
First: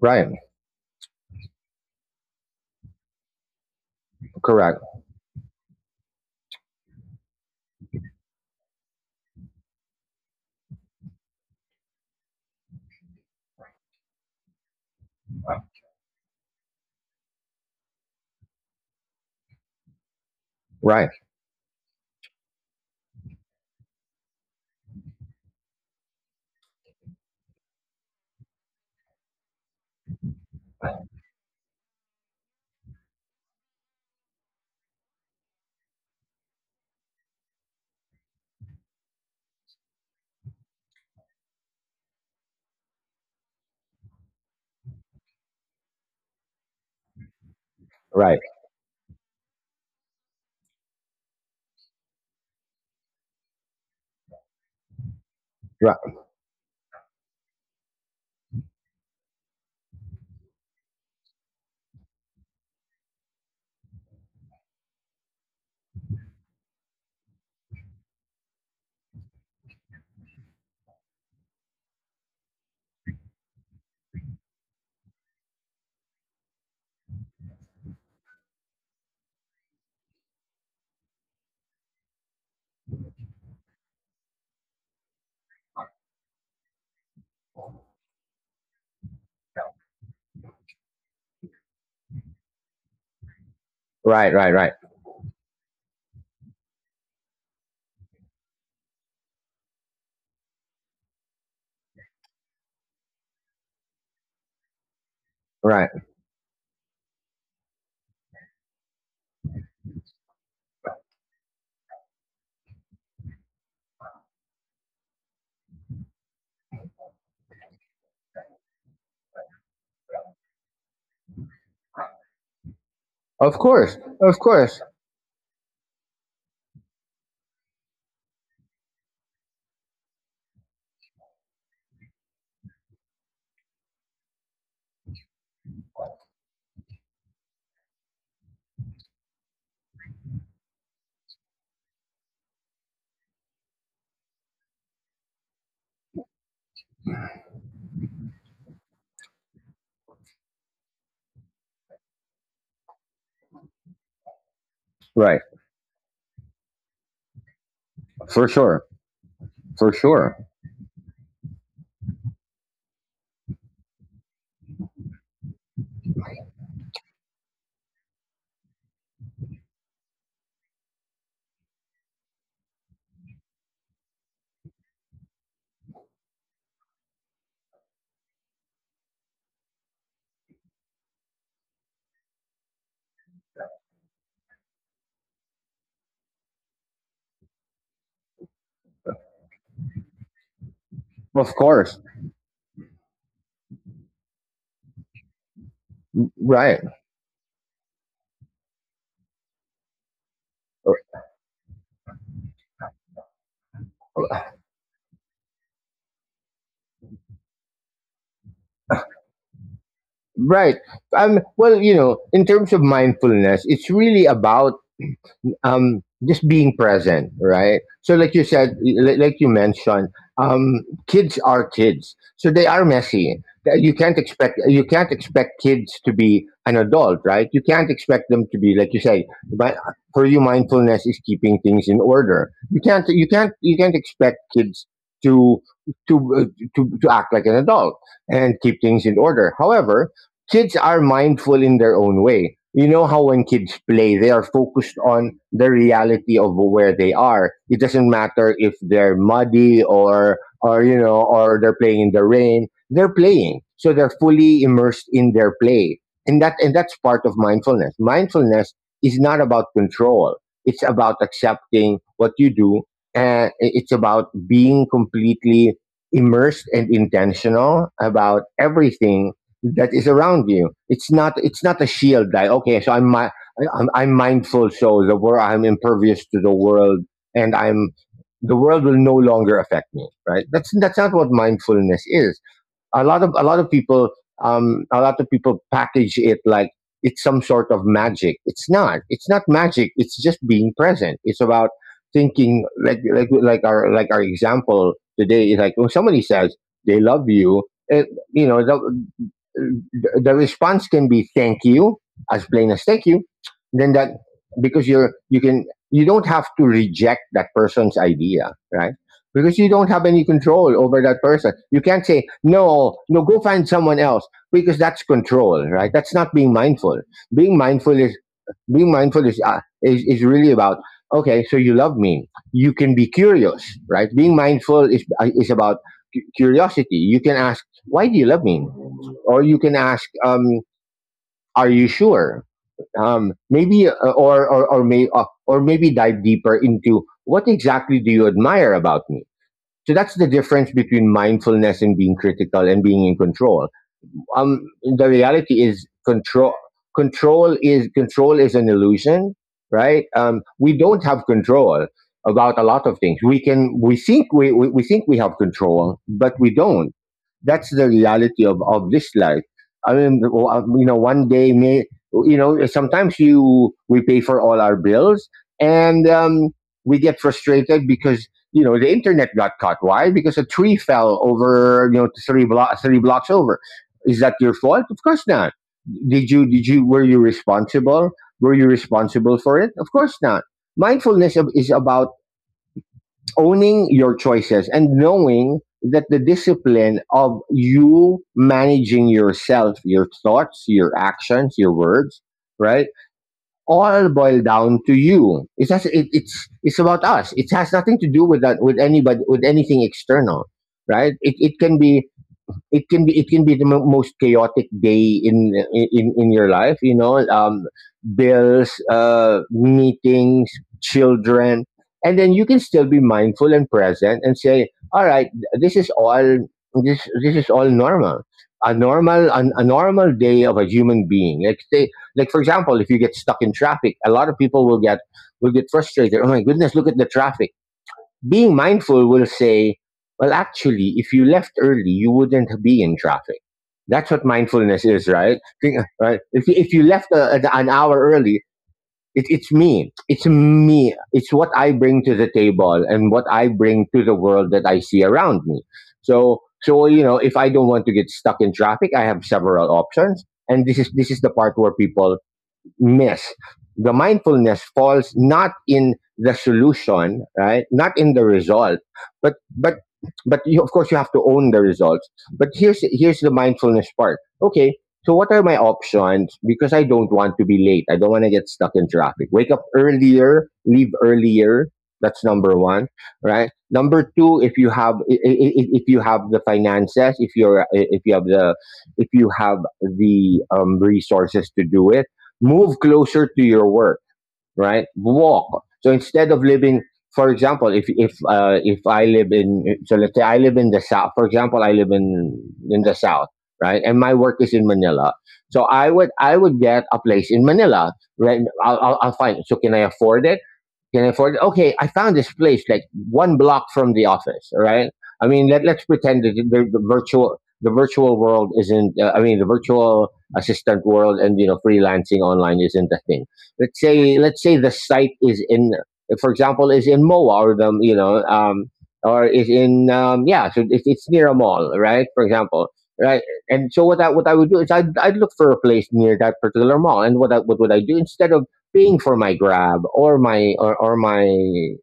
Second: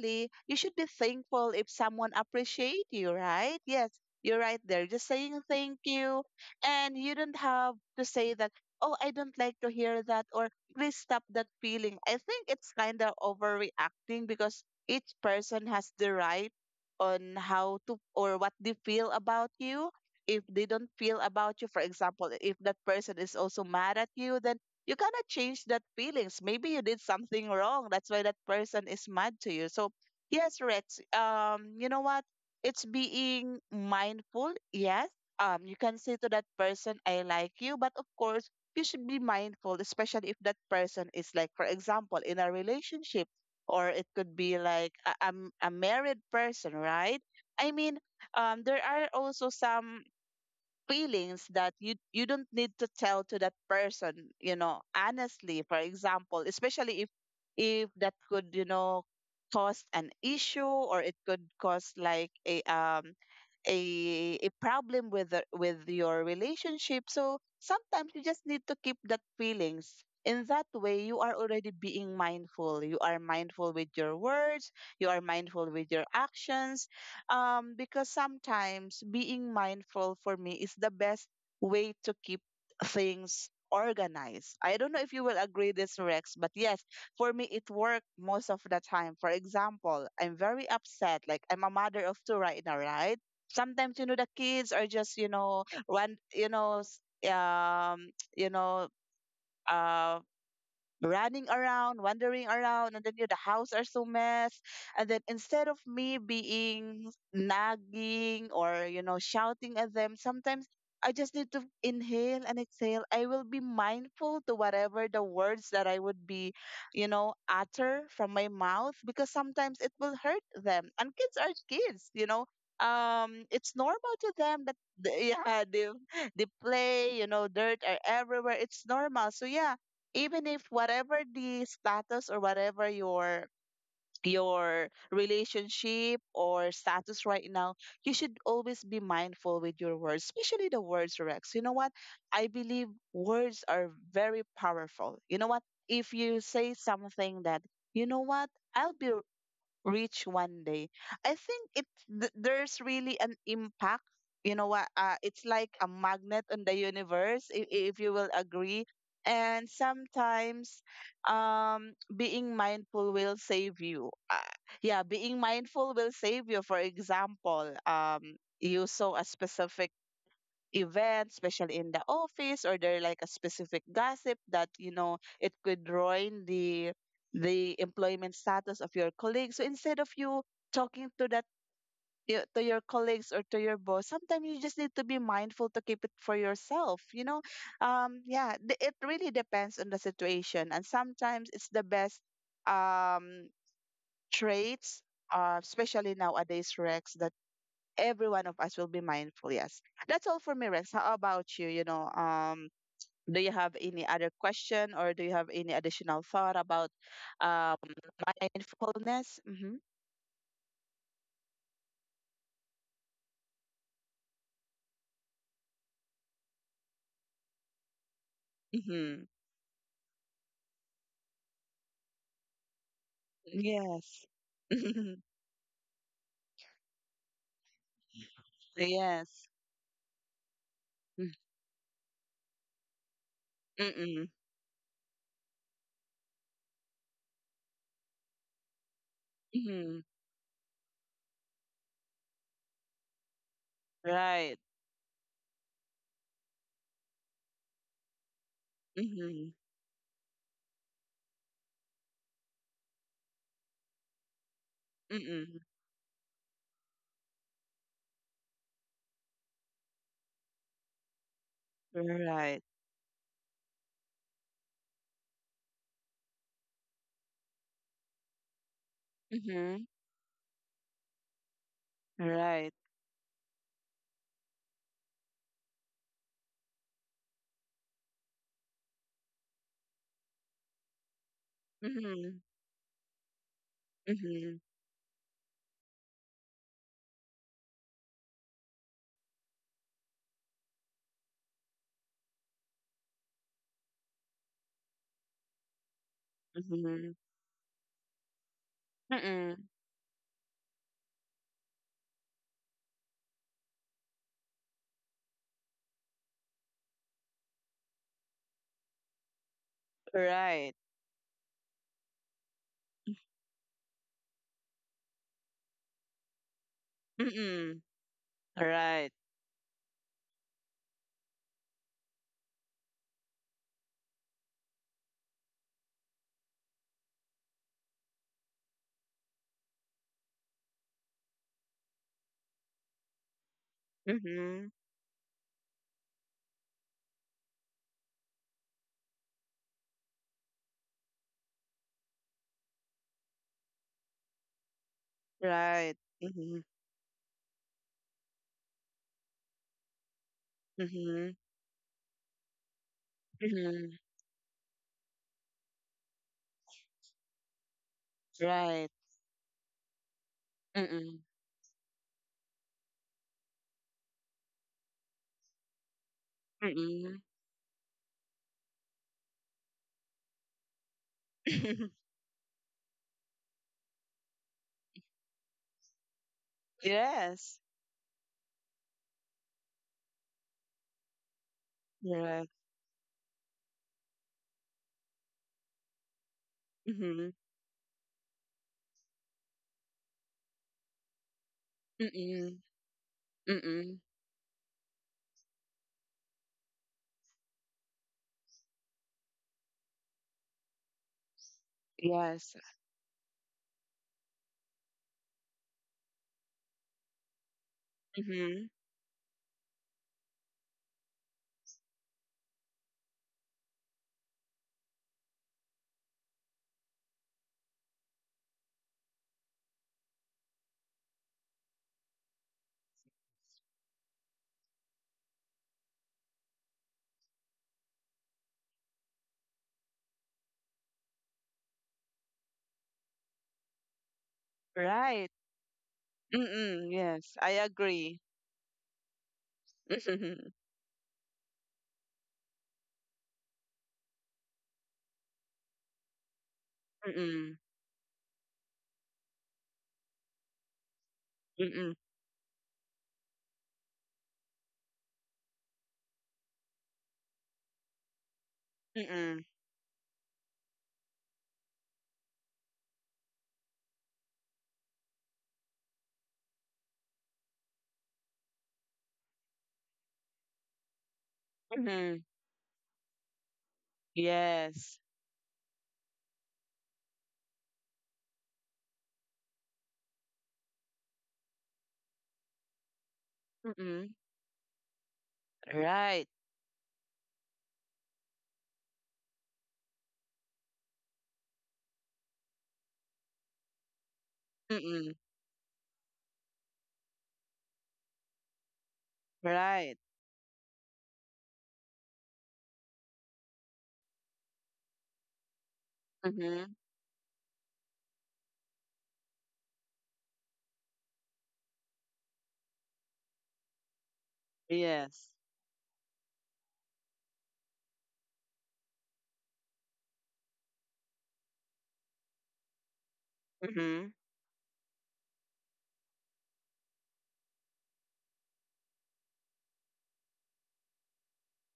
[SPEAKER 2] Right.
[SPEAKER 1] you should be thankful if someone appreciate you, right? Yes, you're right
[SPEAKER 2] Correct.
[SPEAKER 1] there, just saying thank you, and you don't have to say that, oh, I don't like to hear that, or please stop that feeling. I think it's kind of overreacting, because each person has the right on how to or what they feel about you. If they don't
[SPEAKER 2] Right.
[SPEAKER 1] feel about you, for example, if that person is also mad at you, then you cannot change that feelings. Maybe you did something wrong. That's why that person is mad to you. So yes, Rex, um, you know what? It's being mindful, yes, um you can say to that person I like you, but of course you should be mindful, especially if that person is like, for example, in a relationship, or it could be like a, I'm a married person, right? I mean,
[SPEAKER 2] Right.
[SPEAKER 1] um there are also some feelings that you you don't need to tell to that person, you know, honestly, for
[SPEAKER 2] Right.
[SPEAKER 1] example, especially if if that could, you know, cause an issue, or it could cause like a um a, a problem with the, with your relationship. So sometimes you just need to keep that feelings. In that way, you are already being mindful, you are mindful with your words, you are mindful with your actions. um, because sometimes being mindful for me is the best way to keep things organized. I don't know if you will agree this, Rex, but yes, for me it worked most of the time. For example, I'm very upset, like I'm a mother of two right now, right? Sometimes, you know, the
[SPEAKER 2] Right. Right. Right.
[SPEAKER 1] kids are just, you know, one, you know, s- um you know uh running around, wandering around, and then you know, the house are so mess. And then instead of
[SPEAKER 2] Right.
[SPEAKER 1] me being nagging or you know shouting at them, sometimes I just need to inhale and exhale. I will be mindful to whatever the words that I would be, you know, utter from my mouth because sometimes it will hurt them. And kids are kids, you know. Um,
[SPEAKER 2] Of
[SPEAKER 1] it's
[SPEAKER 2] course.
[SPEAKER 1] normal to
[SPEAKER 2] Of
[SPEAKER 1] them that
[SPEAKER 2] course.
[SPEAKER 1] they- yeah, they, they play, you know, dirt are everywhere. It's normal. So, yeah, even if whatever the status or whatever your your relationship or status right now, you should always be mindful with your words, especially the words, Rex. You know what, I believe words are very powerful. You know what, if you say something that, you know what, I'll be reach one day. I think it th- there's really an impact. You know what? Uh,
[SPEAKER 2] Right.
[SPEAKER 1] it's like a magnet on the universe, if, if you will
[SPEAKER 2] For sure.
[SPEAKER 1] agree. And
[SPEAKER 2] For sure.
[SPEAKER 1] sometimes, um, being mindful will save you. Uh, yeah, being mindful will save you. For example, um, you saw a specific event, especially in the office, or there like a specific gossip that you know it could ruin the the employment status of your colleagues. So instead of you talking to that y- to your colleagues or to your boss, sometimes you just need to be mindful to keep it for yourself. You know, um, yeah, th- it really depends on the situation, and sometimes
[SPEAKER 2] Of
[SPEAKER 1] it's the
[SPEAKER 2] course.
[SPEAKER 1] best um traits, uh, especially nowadays,
[SPEAKER 2] Right.
[SPEAKER 1] Rex, that every one of us will be mindful. Yes. That's all for me, Rex. How about you? You know, um, do you have any other question or do you have any additional thought about um, mindfulness? Mm-hmm.
[SPEAKER 2] Right. Um, well, you know, in terms of mindfulness, it's really about um just being present, right? So like you said, li-
[SPEAKER 1] Mm-hmm.
[SPEAKER 2] like you mentioned, um kids are kids, so they are messy. Th- you can't
[SPEAKER 1] Yes.
[SPEAKER 2] expect you can't expect kids to be an adult, right? You can't expect them to be like you say.
[SPEAKER 1] Yes.
[SPEAKER 2] But for you, mindfulness is keeping things in order. You can't you can't you can't
[SPEAKER 1] Mm-mm.
[SPEAKER 2] expect kids to to uh, to to act like an adult and keep things in order.
[SPEAKER 1] Mm-hmm.
[SPEAKER 2] However, kids are mindful in their own way. You know how when kids play, they are
[SPEAKER 1] Right.
[SPEAKER 2] focused on the reality of where they are. It doesn't matter if they're
[SPEAKER 1] Mm-hmm.
[SPEAKER 2] muddy or or you know or they're playing in the rain. They're playing, so they're fully immersed in their
[SPEAKER 1] Mm-mm.
[SPEAKER 2] play, and that and that's part of mindfulness. Mindfulness is not about control. It's about accepting what you
[SPEAKER 1] Right.
[SPEAKER 2] do, and it's about being completely immersed and intentional about everything
[SPEAKER 1] Mm-hmm.
[SPEAKER 2] that is around you. It's not it's not a shield, that,
[SPEAKER 1] Right.
[SPEAKER 2] okay, so I'm I'm, I'm mindful, so the world, I'm impervious to the world, and I'm the world will no longer affect me. Right? That's that's not what mindfulness
[SPEAKER 1] Mm-hmm.
[SPEAKER 2] is. A lot of a lot of people
[SPEAKER 1] Mm-hmm.
[SPEAKER 2] um a lot of people package it like it's some sort of magic. It's not. It's not magic. It's just being present. It's about thinking like like like our like our example today is like when somebody says they
[SPEAKER 1] Mm-hmm.
[SPEAKER 2] love you it, you know,
[SPEAKER 1] Mm-mm.
[SPEAKER 2] the response can be thank you, as plain as thank you, then that, because you're you can you don't have to reject that person's idea, right? Because you don't have any
[SPEAKER 1] Right.
[SPEAKER 2] control over that person, you can't say, "No, no, go find someone else," because that's control, right? That's not being mindful. being
[SPEAKER 1] Mm-mm.
[SPEAKER 2] mindful is being
[SPEAKER 1] Right.
[SPEAKER 2] mindful is uh, is, is really about, okay, so you love me, you can be curious, right? Being mindful is uh, is about cu- curiosity. You can ask, why do you love me? Or you can ask, um, "Are you sure?" Um, maybe, uh, or or
[SPEAKER 1] Mm-hmm.
[SPEAKER 2] or may uh, or maybe dive deeper into what exactly do you admire about me. So that's the difference between mindfulness and being critical and being in control. Um the reality is
[SPEAKER 1] Right.
[SPEAKER 2] control.
[SPEAKER 1] Mm-hmm.
[SPEAKER 2] Control is control is an illusion. Right? Um we don't have
[SPEAKER 1] Mm-hmm.
[SPEAKER 2] control about a lot of things. We can
[SPEAKER 1] Mm-hmm.
[SPEAKER 2] we think we we, we think we have control, but we don't. That's the reality of
[SPEAKER 1] Right.
[SPEAKER 2] of this life. I mean, you know,
[SPEAKER 1] Mm-mm.
[SPEAKER 2] one day may, you know, sometimes you we pay for all our bills, and um we get
[SPEAKER 1] Mm-mm.
[SPEAKER 2] frustrated because, you know, the internet got cut. Why? Because a tree fell over, you know, three blocks three blocks over. Is that your fault? Of course not. Did you did you Were you
[SPEAKER 1] Yes.
[SPEAKER 2] responsible? Were you responsible for it? Of course not. Mindfulness is about
[SPEAKER 1] Right.
[SPEAKER 2] owning your choices and knowing that the discipline
[SPEAKER 1] Mm-hmm.
[SPEAKER 2] of you managing yourself, your thoughts, your actions, your words,
[SPEAKER 1] Mm-mm.
[SPEAKER 2] right?
[SPEAKER 1] Mm-mm.
[SPEAKER 2] All boil down to you. It's has, it, it's it's about us. It has nothing to do with that with anybody, with anything external, right? It it can be
[SPEAKER 1] Yes.
[SPEAKER 2] it can be it can be the mo- most chaotic day in in in your life, you know, um
[SPEAKER 1] Mm-hmm.
[SPEAKER 2] bills, uh meetings, children, and then you can still be mindful and present and say, all right, this is all, this this is all normal, a normal an, a normal day of a human being. Like say, like, for example, if you get stuck in traffic, a lot of people will get will get frustrated, oh my goodness, look at the traffic. Being mindful will say, well, actually, if you left early, you wouldn't be in traffic. That's what mindfulness is,
[SPEAKER 1] Right.
[SPEAKER 2] right? Think- right? If, you- if you
[SPEAKER 1] Mm-mm.
[SPEAKER 2] left a,
[SPEAKER 1] Yes. I
[SPEAKER 2] a- an hour
[SPEAKER 1] agree.
[SPEAKER 2] early, it, it's me. It's
[SPEAKER 1] Mm-mm.
[SPEAKER 2] me. It's what I bring to the table and what I bring to the world that I see around me. So, so you know, if I
[SPEAKER 1] Mm-mm.
[SPEAKER 2] don't want to get stuck in traffic, I have several options, and this is this is the part where
[SPEAKER 1] Mm-mm.
[SPEAKER 2] people miss. The mindfulness falls not in the solution, right? Not in the result, but
[SPEAKER 1] Mm-mm.
[SPEAKER 2] but but you, of course, you have to own the results. But here's here's the mindfulness part. Okay, so what are my options? Because I don't want to be late. I don't want to get stuck in traffic. Wake up earlier, leave earlier. That's
[SPEAKER 1] Mm-mm.
[SPEAKER 2] number one, right? Number two, if you have
[SPEAKER 1] Yes.
[SPEAKER 2] i- if you have the finances, if you're if you have the, if you have the um, resources to do it, move closer to your work,
[SPEAKER 1] Mm-mm.
[SPEAKER 2] right? Walk. So instead
[SPEAKER 1] Right.
[SPEAKER 2] of living, for example, if if uh, if I live in, so let's say I live in the south. For example, I live in in the south, right? And my work is in Manila.
[SPEAKER 1] Mm-mm.
[SPEAKER 2] So I would I would get a place in Manila. Right? I'll I'll, I'll find. So can I
[SPEAKER 1] Right.
[SPEAKER 2] afford it? can afford it. Okay, I found this place like one block from the office. All right. I mean, let, let's pretend that the,
[SPEAKER 1] Mm-hmm.
[SPEAKER 2] the virtual the virtual world isn't. Uh, I mean, the virtual assistant world, and, you know, freelancing online isn't a thing. Let's say let's say the site
[SPEAKER 1] Yes.
[SPEAKER 2] is in, for example, is in Moa, or the, you know, um, or is in, um, yeah, so it, it's near a mall, right? For example. Right, and so what I
[SPEAKER 1] Mm-hmm.
[SPEAKER 2] what I would do is, I'd, I'd look for a place near that particular mall, and what I, what would I do instead of paying for my grab, or my or, or my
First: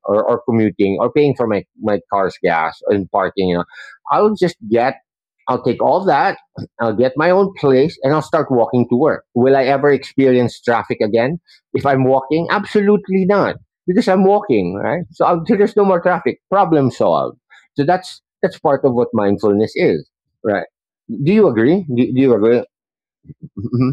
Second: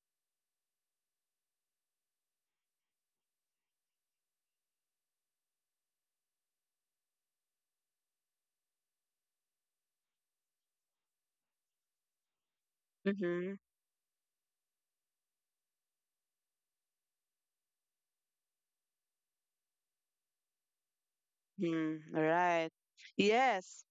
[SPEAKER 2] or, or commuting, or paying for my my car's gas and parking, you know. I'll just get I'll take all that, I'll get my own place, and I'll start walking to work. Will I ever experience traffic again if I'm walking? Absolutely not,
[SPEAKER 1] Mm-hmm.
[SPEAKER 2] because I'm walking, right? So, I'll, so there's no more traffic, problem solved. So that's that's part of what mindfulness is, right? Do you agree? do,
[SPEAKER 1] Mm-hmm.
[SPEAKER 2] do you agree?
[SPEAKER 1] Right. Yes.
[SPEAKER 2] Mhm.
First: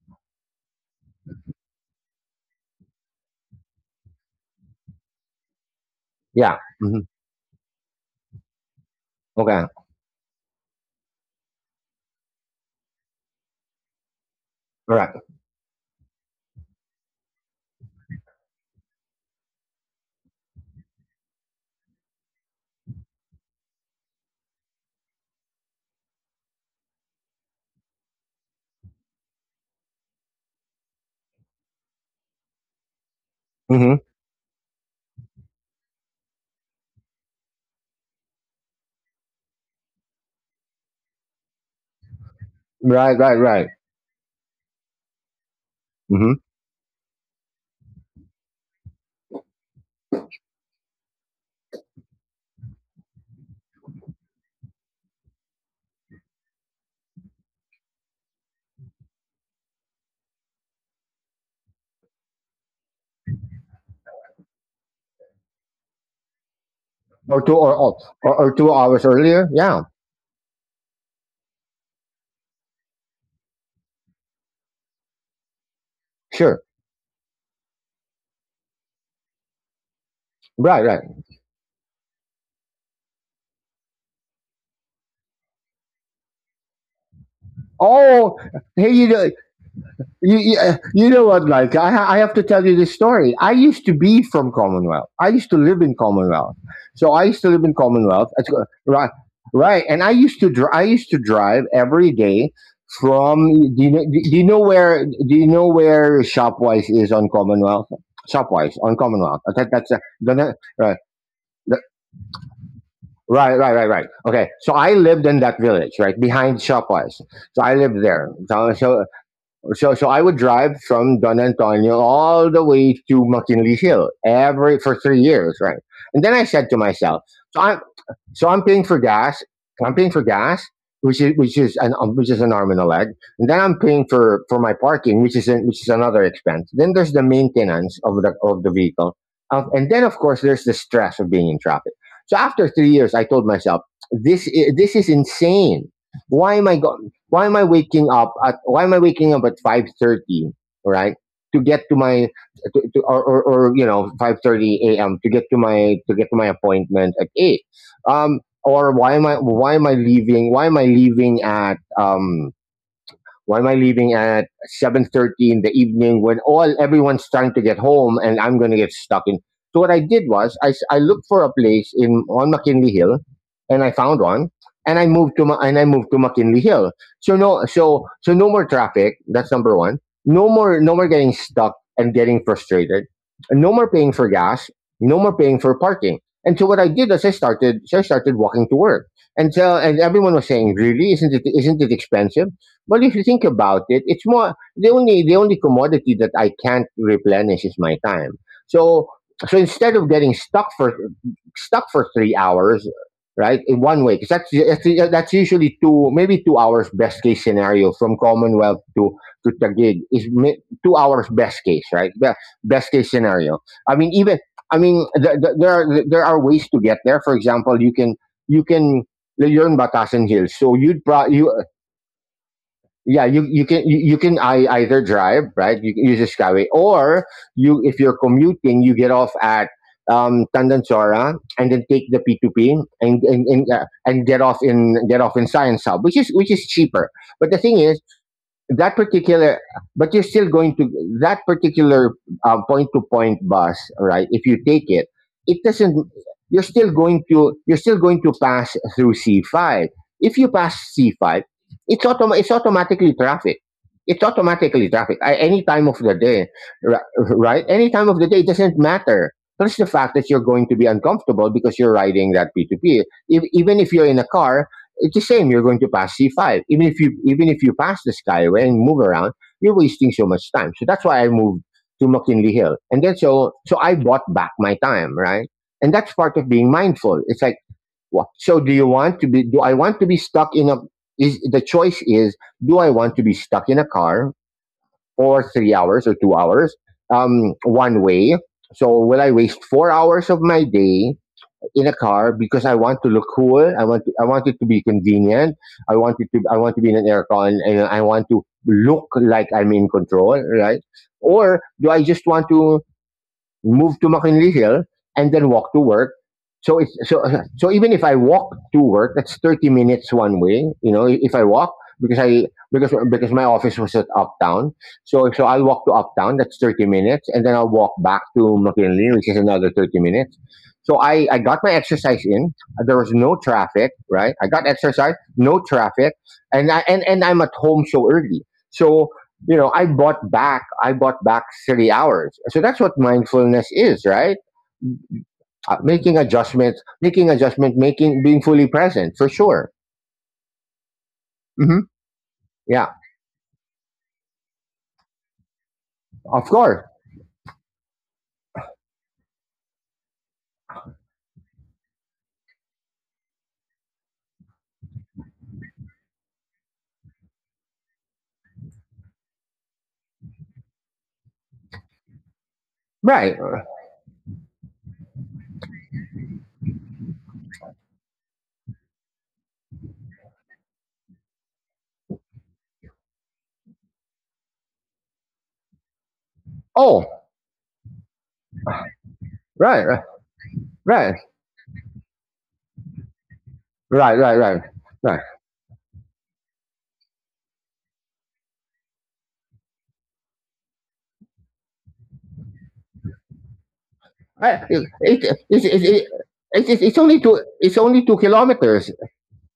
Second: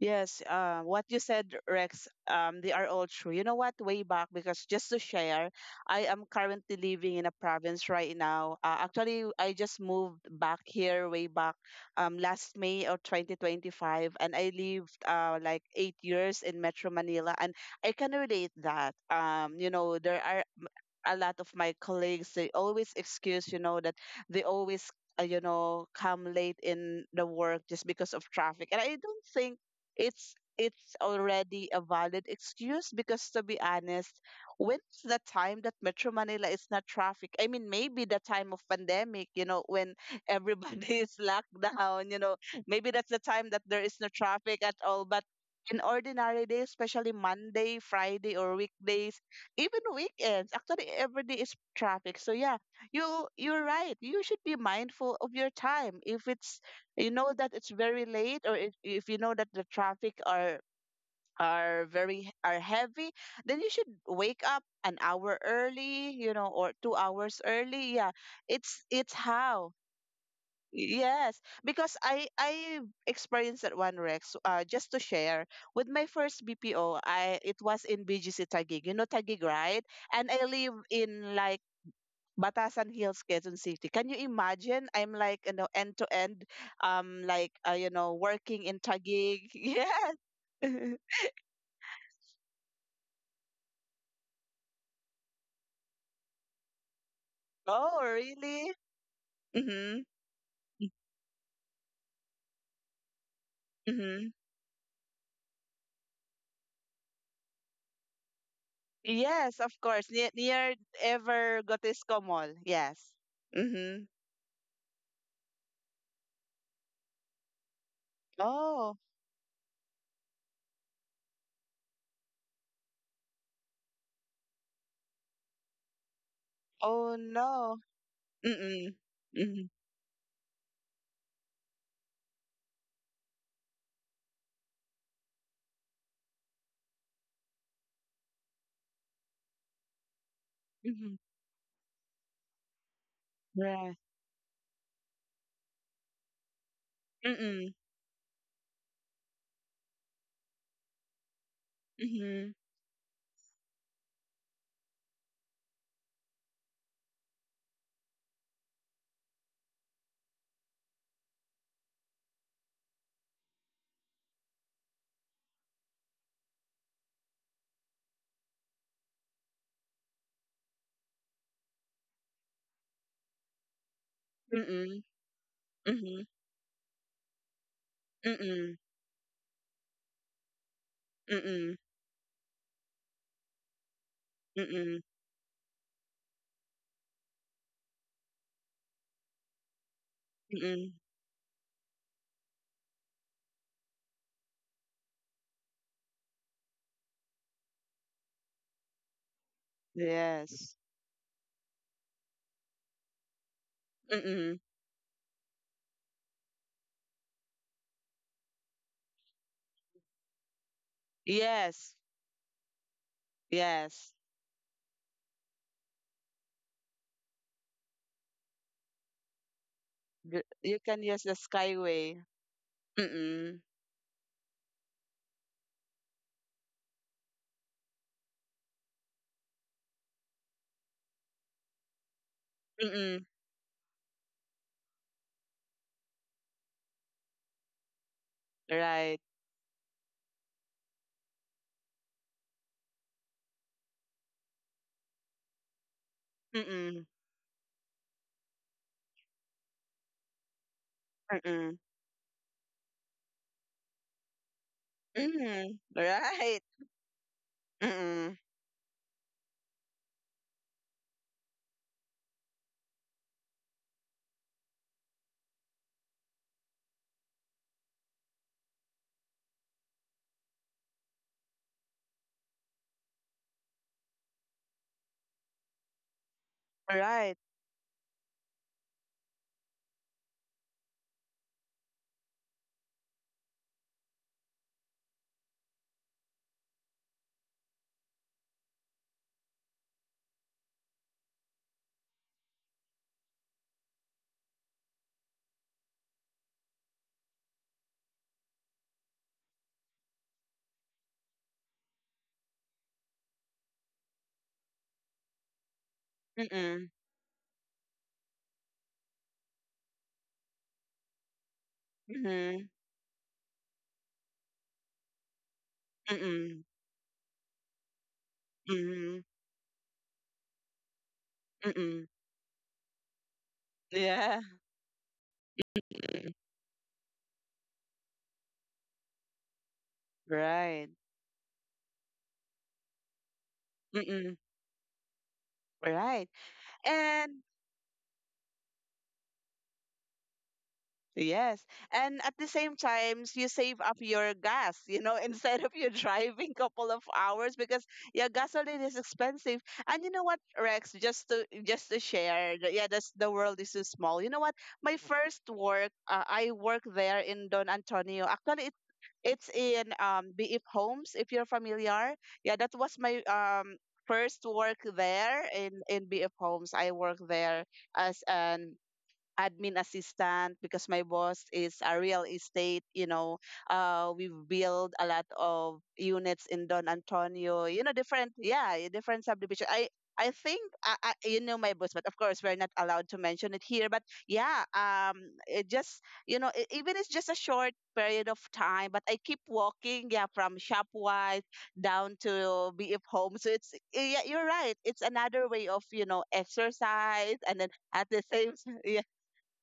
[SPEAKER 1] Yes, uh, what you said, Rex, um, they are all true. You know what? Way back, because just to share, I am
[SPEAKER 2] Yeah.
[SPEAKER 1] currently
[SPEAKER 2] Hmm.
[SPEAKER 1] living in a province right now. Uh, actually, I
[SPEAKER 2] Okay.
[SPEAKER 1] just moved back here way back, um, last May of twenty twenty-five, and I lived
[SPEAKER 2] Right.
[SPEAKER 1] uh, like eight years in Metro Manila. And I can relate that. Um, you know, there are m- a lot of my colleagues, they always excuse, you know, that they always, uh, you know come late in the work, just because of traffic. And I don't think it's it's already a valid excuse, because, to be
[SPEAKER 2] Hmm.
[SPEAKER 1] honest, when's the time that Metro Manila is not traffic? I mean, maybe the time of pandemic, you know when everybody is locked down, you know maybe that's the
[SPEAKER 2] Right, right,
[SPEAKER 1] time that
[SPEAKER 2] right.
[SPEAKER 1] there is no traffic at all. But in
[SPEAKER 2] Hmm.
[SPEAKER 1] ordinary days, especially Monday, Friday, or weekdays, even weekends, actually every day is traffic. So, yeah, you you're right. You should be mindful of your time, if it's you know that it's very late, or if, if you know that the traffic are are very are heavy, then you should wake up an hour early, you know or two hours
[SPEAKER 2] or two or,
[SPEAKER 1] early,
[SPEAKER 2] oh,
[SPEAKER 1] yeah.
[SPEAKER 2] or or two
[SPEAKER 1] it's
[SPEAKER 2] hours
[SPEAKER 1] it's
[SPEAKER 2] earlier.
[SPEAKER 1] how.
[SPEAKER 2] Yeah,
[SPEAKER 1] Yes, because i i experienced that one, Rex, uh, just to share, with my first
[SPEAKER 2] sure.
[SPEAKER 1] B P O, I it was in B G C Taguig. You know Taguig, right? And I live
[SPEAKER 2] Right, right.
[SPEAKER 1] in like Batasan Hills, Quezon City. Can you imagine? I'm like, you know, end to end, um, like, uh, you know,
[SPEAKER 2] Oh,
[SPEAKER 1] working in
[SPEAKER 2] hey, you know,
[SPEAKER 1] Taguig. Yes.
[SPEAKER 2] you, you uh, you know what? Like, I ha- I have to tell you this story. I used to be from Commonwealth. I used to live in Commonwealth. So I used to live in
[SPEAKER 1] Oh,
[SPEAKER 2] Commonwealth. That's go-
[SPEAKER 1] really?
[SPEAKER 2] right, right.
[SPEAKER 1] Mm-hmm.
[SPEAKER 2] And I used to dr- I used to drive every day from. Do you know,
[SPEAKER 1] Mm-hmm.
[SPEAKER 2] do you know where do you know where Shopwise is on Commonwealth? Shopwise on Commonwealth.
[SPEAKER 1] Yes,
[SPEAKER 2] I think
[SPEAKER 1] of
[SPEAKER 2] that's uh,
[SPEAKER 1] course. Near,
[SPEAKER 2] the ne-
[SPEAKER 1] near
[SPEAKER 2] right.
[SPEAKER 1] Ever Gotisco Mall. Yes.
[SPEAKER 2] Right, right, right,
[SPEAKER 1] Mm-hmm.
[SPEAKER 2] right. Okay, so I lived in that village, right behind Shopwise. So I lived there. So,
[SPEAKER 1] Oh.
[SPEAKER 2] so, so, so I would drive from Don Antonio all the way to McKinley Hill every for three years, right? And then I said to
[SPEAKER 1] Oh
[SPEAKER 2] myself, so
[SPEAKER 1] no.
[SPEAKER 2] I, so I'm paying
[SPEAKER 1] Mm-mm.
[SPEAKER 2] for gas.
[SPEAKER 1] Mm-hmm.
[SPEAKER 2] I'm paying for gas, which is which is an um, which is an arm and a leg, and then I'm paying for for my parking, which is an, which is another expense. Then there's the maintenance of the of the vehicle, uh, and then, of course, there's the
[SPEAKER 1] Mm-hmm.
[SPEAKER 2] stress of being in traffic. So after three years, I told myself,
[SPEAKER 1] Right.
[SPEAKER 2] this i- this is insane. Why am I go- Why am I
[SPEAKER 1] Mm-mm.
[SPEAKER 2] waking up at Why am I waking up at five thirty? Right, to get to my,
[SPEAKER 1] Mm-hmm.
[SPEAKER 2] to, to, or, or or, you know, five thirty a m, to get to my to get to my appointment at eight. Um, or why am I why am I leaving why am I leaving at, um, why am I leaving at seven thirty in the evening, when all everyone's trying to get home and I'm going to get stuck in? So what I did was, I I looked for a place in on McKinley Hill, and I found one,
[SPEAKER 1] Mm-mm.
[SPEAKER 2] and I moved to Ma- and I moved
[SPEAKER 1] Mm-hmm.
[SPEAKER 2] to McKinley Hill. So no so so no more
[SPEAKER 1] Mm-mm.
[SPEAKER 2] traffic. That's number one. No more no more getting
[SPEAKER 1] Mm-mm.
[SPEAKER 2] stuck and getting frustrated. No more paying for gas.
[SPEAKER 1] Mm-mm.
[SPEAKER 2] No more paying for parking. And so what I did is, I started so I started walking to work. And so, and everyone was saying,
[SPEAKER 1] Mm-mm.
[SPEAKER 2] really, isn't it isn't it expensive? Well, if you think about it, it's more, the only the only commodity that I can't replenish is my time. So, so instead of getting
[SPEAKER 1] Yes.
[SPEAKER 2] stuck for stuck for three hours, right, in one way, because that's
[SPEAKER 1] Mm-mm.
[SPEAKER 2] that's that's usually two, maybe two hours best case scenario from Commonwealth to to Taguig is mi- two hours best case,
[SPEAKER 1] Yes.
[SPEAKER 2] right? Be- Best case scenario. I
[SPEAKER 1] Yes.
[SPEAKER 2] mean, even, I mean th- th- there are there are ways to get there. For example, you can you can you're in Batasan
[SPEAKER 1] Gr-
[SPEAKER 2] Hills,
[SPEAKER 1] You
[SPEAKER 2] so
[SPEAKER 1] can
[SPEAKER 2] you'd
[SPEAKER 1] use the
[SPEAKER 2] pro- you
[SPEAKER 1] Skyway.
[SPEAKER 2] yeah, you,
[SPEAKER 1] Mm-mm.
[SPEAKER 2] you can you, you can, I, either drive, right? You can use the Skyway, or you if you're commuting, you get off at um Tandansora, and then take the p two p
[SPEAKER 1] Mm-mm.
[SPEAKER 2] and and and, uh, and get off in get off in Science Hub, which is which is cheaper. But the thing is, that
[SPEAKER 1] Right.
[SPEAKER 2] particular but you're still going to— that particular uh, point to point bus, right? If you take it, it doesn't you're still
[SPEAKER 1] Mm-mm.
[SPEAKER 2] going to— you're still going to pass through c five. If you pass c five,
[SPEAKER 1] Mm-mm.
[SPEAKER 2] it's autom- it's automatically traffic. it's automatically traffic at any
[SPEAKER 1] Mm-mm.
[SPEAKER 2] time of the day,
[SPEAKER 1] Right.
[SPEAKER 2] ri- right? Any time of the
[SPEAKER 1] Mm-mm.
[SPEAKER 2] day, it doesn't matter. Plus the fact that you're going to be uncomfortable because you're riding that p two p. If, Even if you're in a car, it's the same. You're going to pass C five. Even if you even if you pass the skyway and move around, you're wasting so much time. So that's why I moved to McKinley Hill. And then so so I bought back my time, right? And that's part of being mindful.
[SPEAKER 1] Right.
[SPEAKER 2] It's like, what so do you want to be do I want to be stuck in a— is the choice is do I want to be stuck in a car for three hours or two hours? Um one way. So will I waste four hours of my day in a car because I want to look cool? I want to— I want it to be convenient. I want it to— I want to be in an aircon, and I want to look like I'm in control, right? Or do I just want to move to McKinley Hill, and then walk to work? So
[SPEAKER 1] Mm-mm.
[SPEAKER 2] it's so so even if I walk to work, that's thirty minutes one way. You know, if I walk, because I
[SPEAKER 1] Mm-mm.
[SPEAKER 2] because because my office was at Uptown, so so I'll walk to Uptown. That's
[SPEAKER 1] Mm-mm.
[SPEAKER 2] thirty minutes, and then I'll walk back to McKinley,
[SPEAKER 1] Mm-mm.
[SPEAKER 2] which is another thirty minutes. So I I got my
[SPEAKER 1] Mm-mm.
[SPEAKER 2] exercise in. There was no traffic, right?
[SPEAKER 1] Yeah.
[SPEAKER 2] I got exercise, no traffic, and I and and I'm at home so early. So you know, I bought back,
[SPEAKER 1] Right.
[SPEAKER 2] I bought back silly hours. So that's what mindfulness is,
[SPEAKER 1] Mm-mm.
[SPEAKER 2] right? Uh, making
[SPEAKER 1] Right.
[SPEAKER 2] adjustments, making
[SPEAKER 1] And
[SPEAKER 2] adjustment, making— being fully present, for sure.
[SPEAKER 1] yes.
[SPEAKER 2] hmm
[SPEAKER 1] And at the same
[SPEAKER 2] Yeah,
[SPEAKER 1] times, you save up your gas, you know, instead of you driving
[SPEAKER 2] of
[SPEAKER 1] couple
[SPEAKER 2] course.
[SPEAKER 1] of hours, because, yeah, gasoline is expensive. And you know what, Rex, just to just to share, the- yeah, that's, the world is so small. You know what? My first work, uh, I work there in Don Antonio. Actually, it, it's in um B F Homes, if you're familiar. Yeah, that was my
[SPEAKER 2] Right.
[SPEAKER 1] um first work there in in B F Homes. I work there as an admin assistant, because my boss is a real estate. You know uh we build a lot of units in Don
[SPEAKER 2] Oh,
[SPEAKER 1] Antonio, you know different, yeah, different subdivision. i
[SPEAKER 2] right, right,
[SPEAKER 1] I think I, I,
[SPEAKER 2] right,
[SPEAKER 1] you know my boss, but of course we're not allowed to mention it here. But
[SPEAKER 2] right, right,
[SPEAKER 1] yeah,
[SPEAKER 2] right.
[SPEAKER 1] um,
[SPEAKER 2] Right.
[SPEAKER 1] it just, you know e- even it's just a short period of time, but I keep walking, yeah, from Shopwise down to B F Home. So, it's, yeah, you're
[SPEAKER 2] I-
[SPEAKER 1] right.
[SPEAKER 2] It,
[SPEAKER 1] It's
[SPEAKER 2] it,
[SPEAKER 1] another way
[SPEAKER 2] it,
[SPEAKER 1] of,
[SPEAKER 2] it,
[SPEAKER 1] you
[SPEAKER 2] it,
[SPEAKER 1] know
[SPEAKER 2] it's— it's it's only
[SPEAKER 1] exercise,
[SPEAKER 2] two.
[SPEAKER 1] and then
[SPEAKER 2] It's
[SPEAKER 1] at
[SPEAKER 2] only
[SPEAKER 1] the
[SPEAKER 2] two
[SPEAKER 1] same, s-
[SPEAKER 2] kilometers.
[SPEAKER 1] yeah.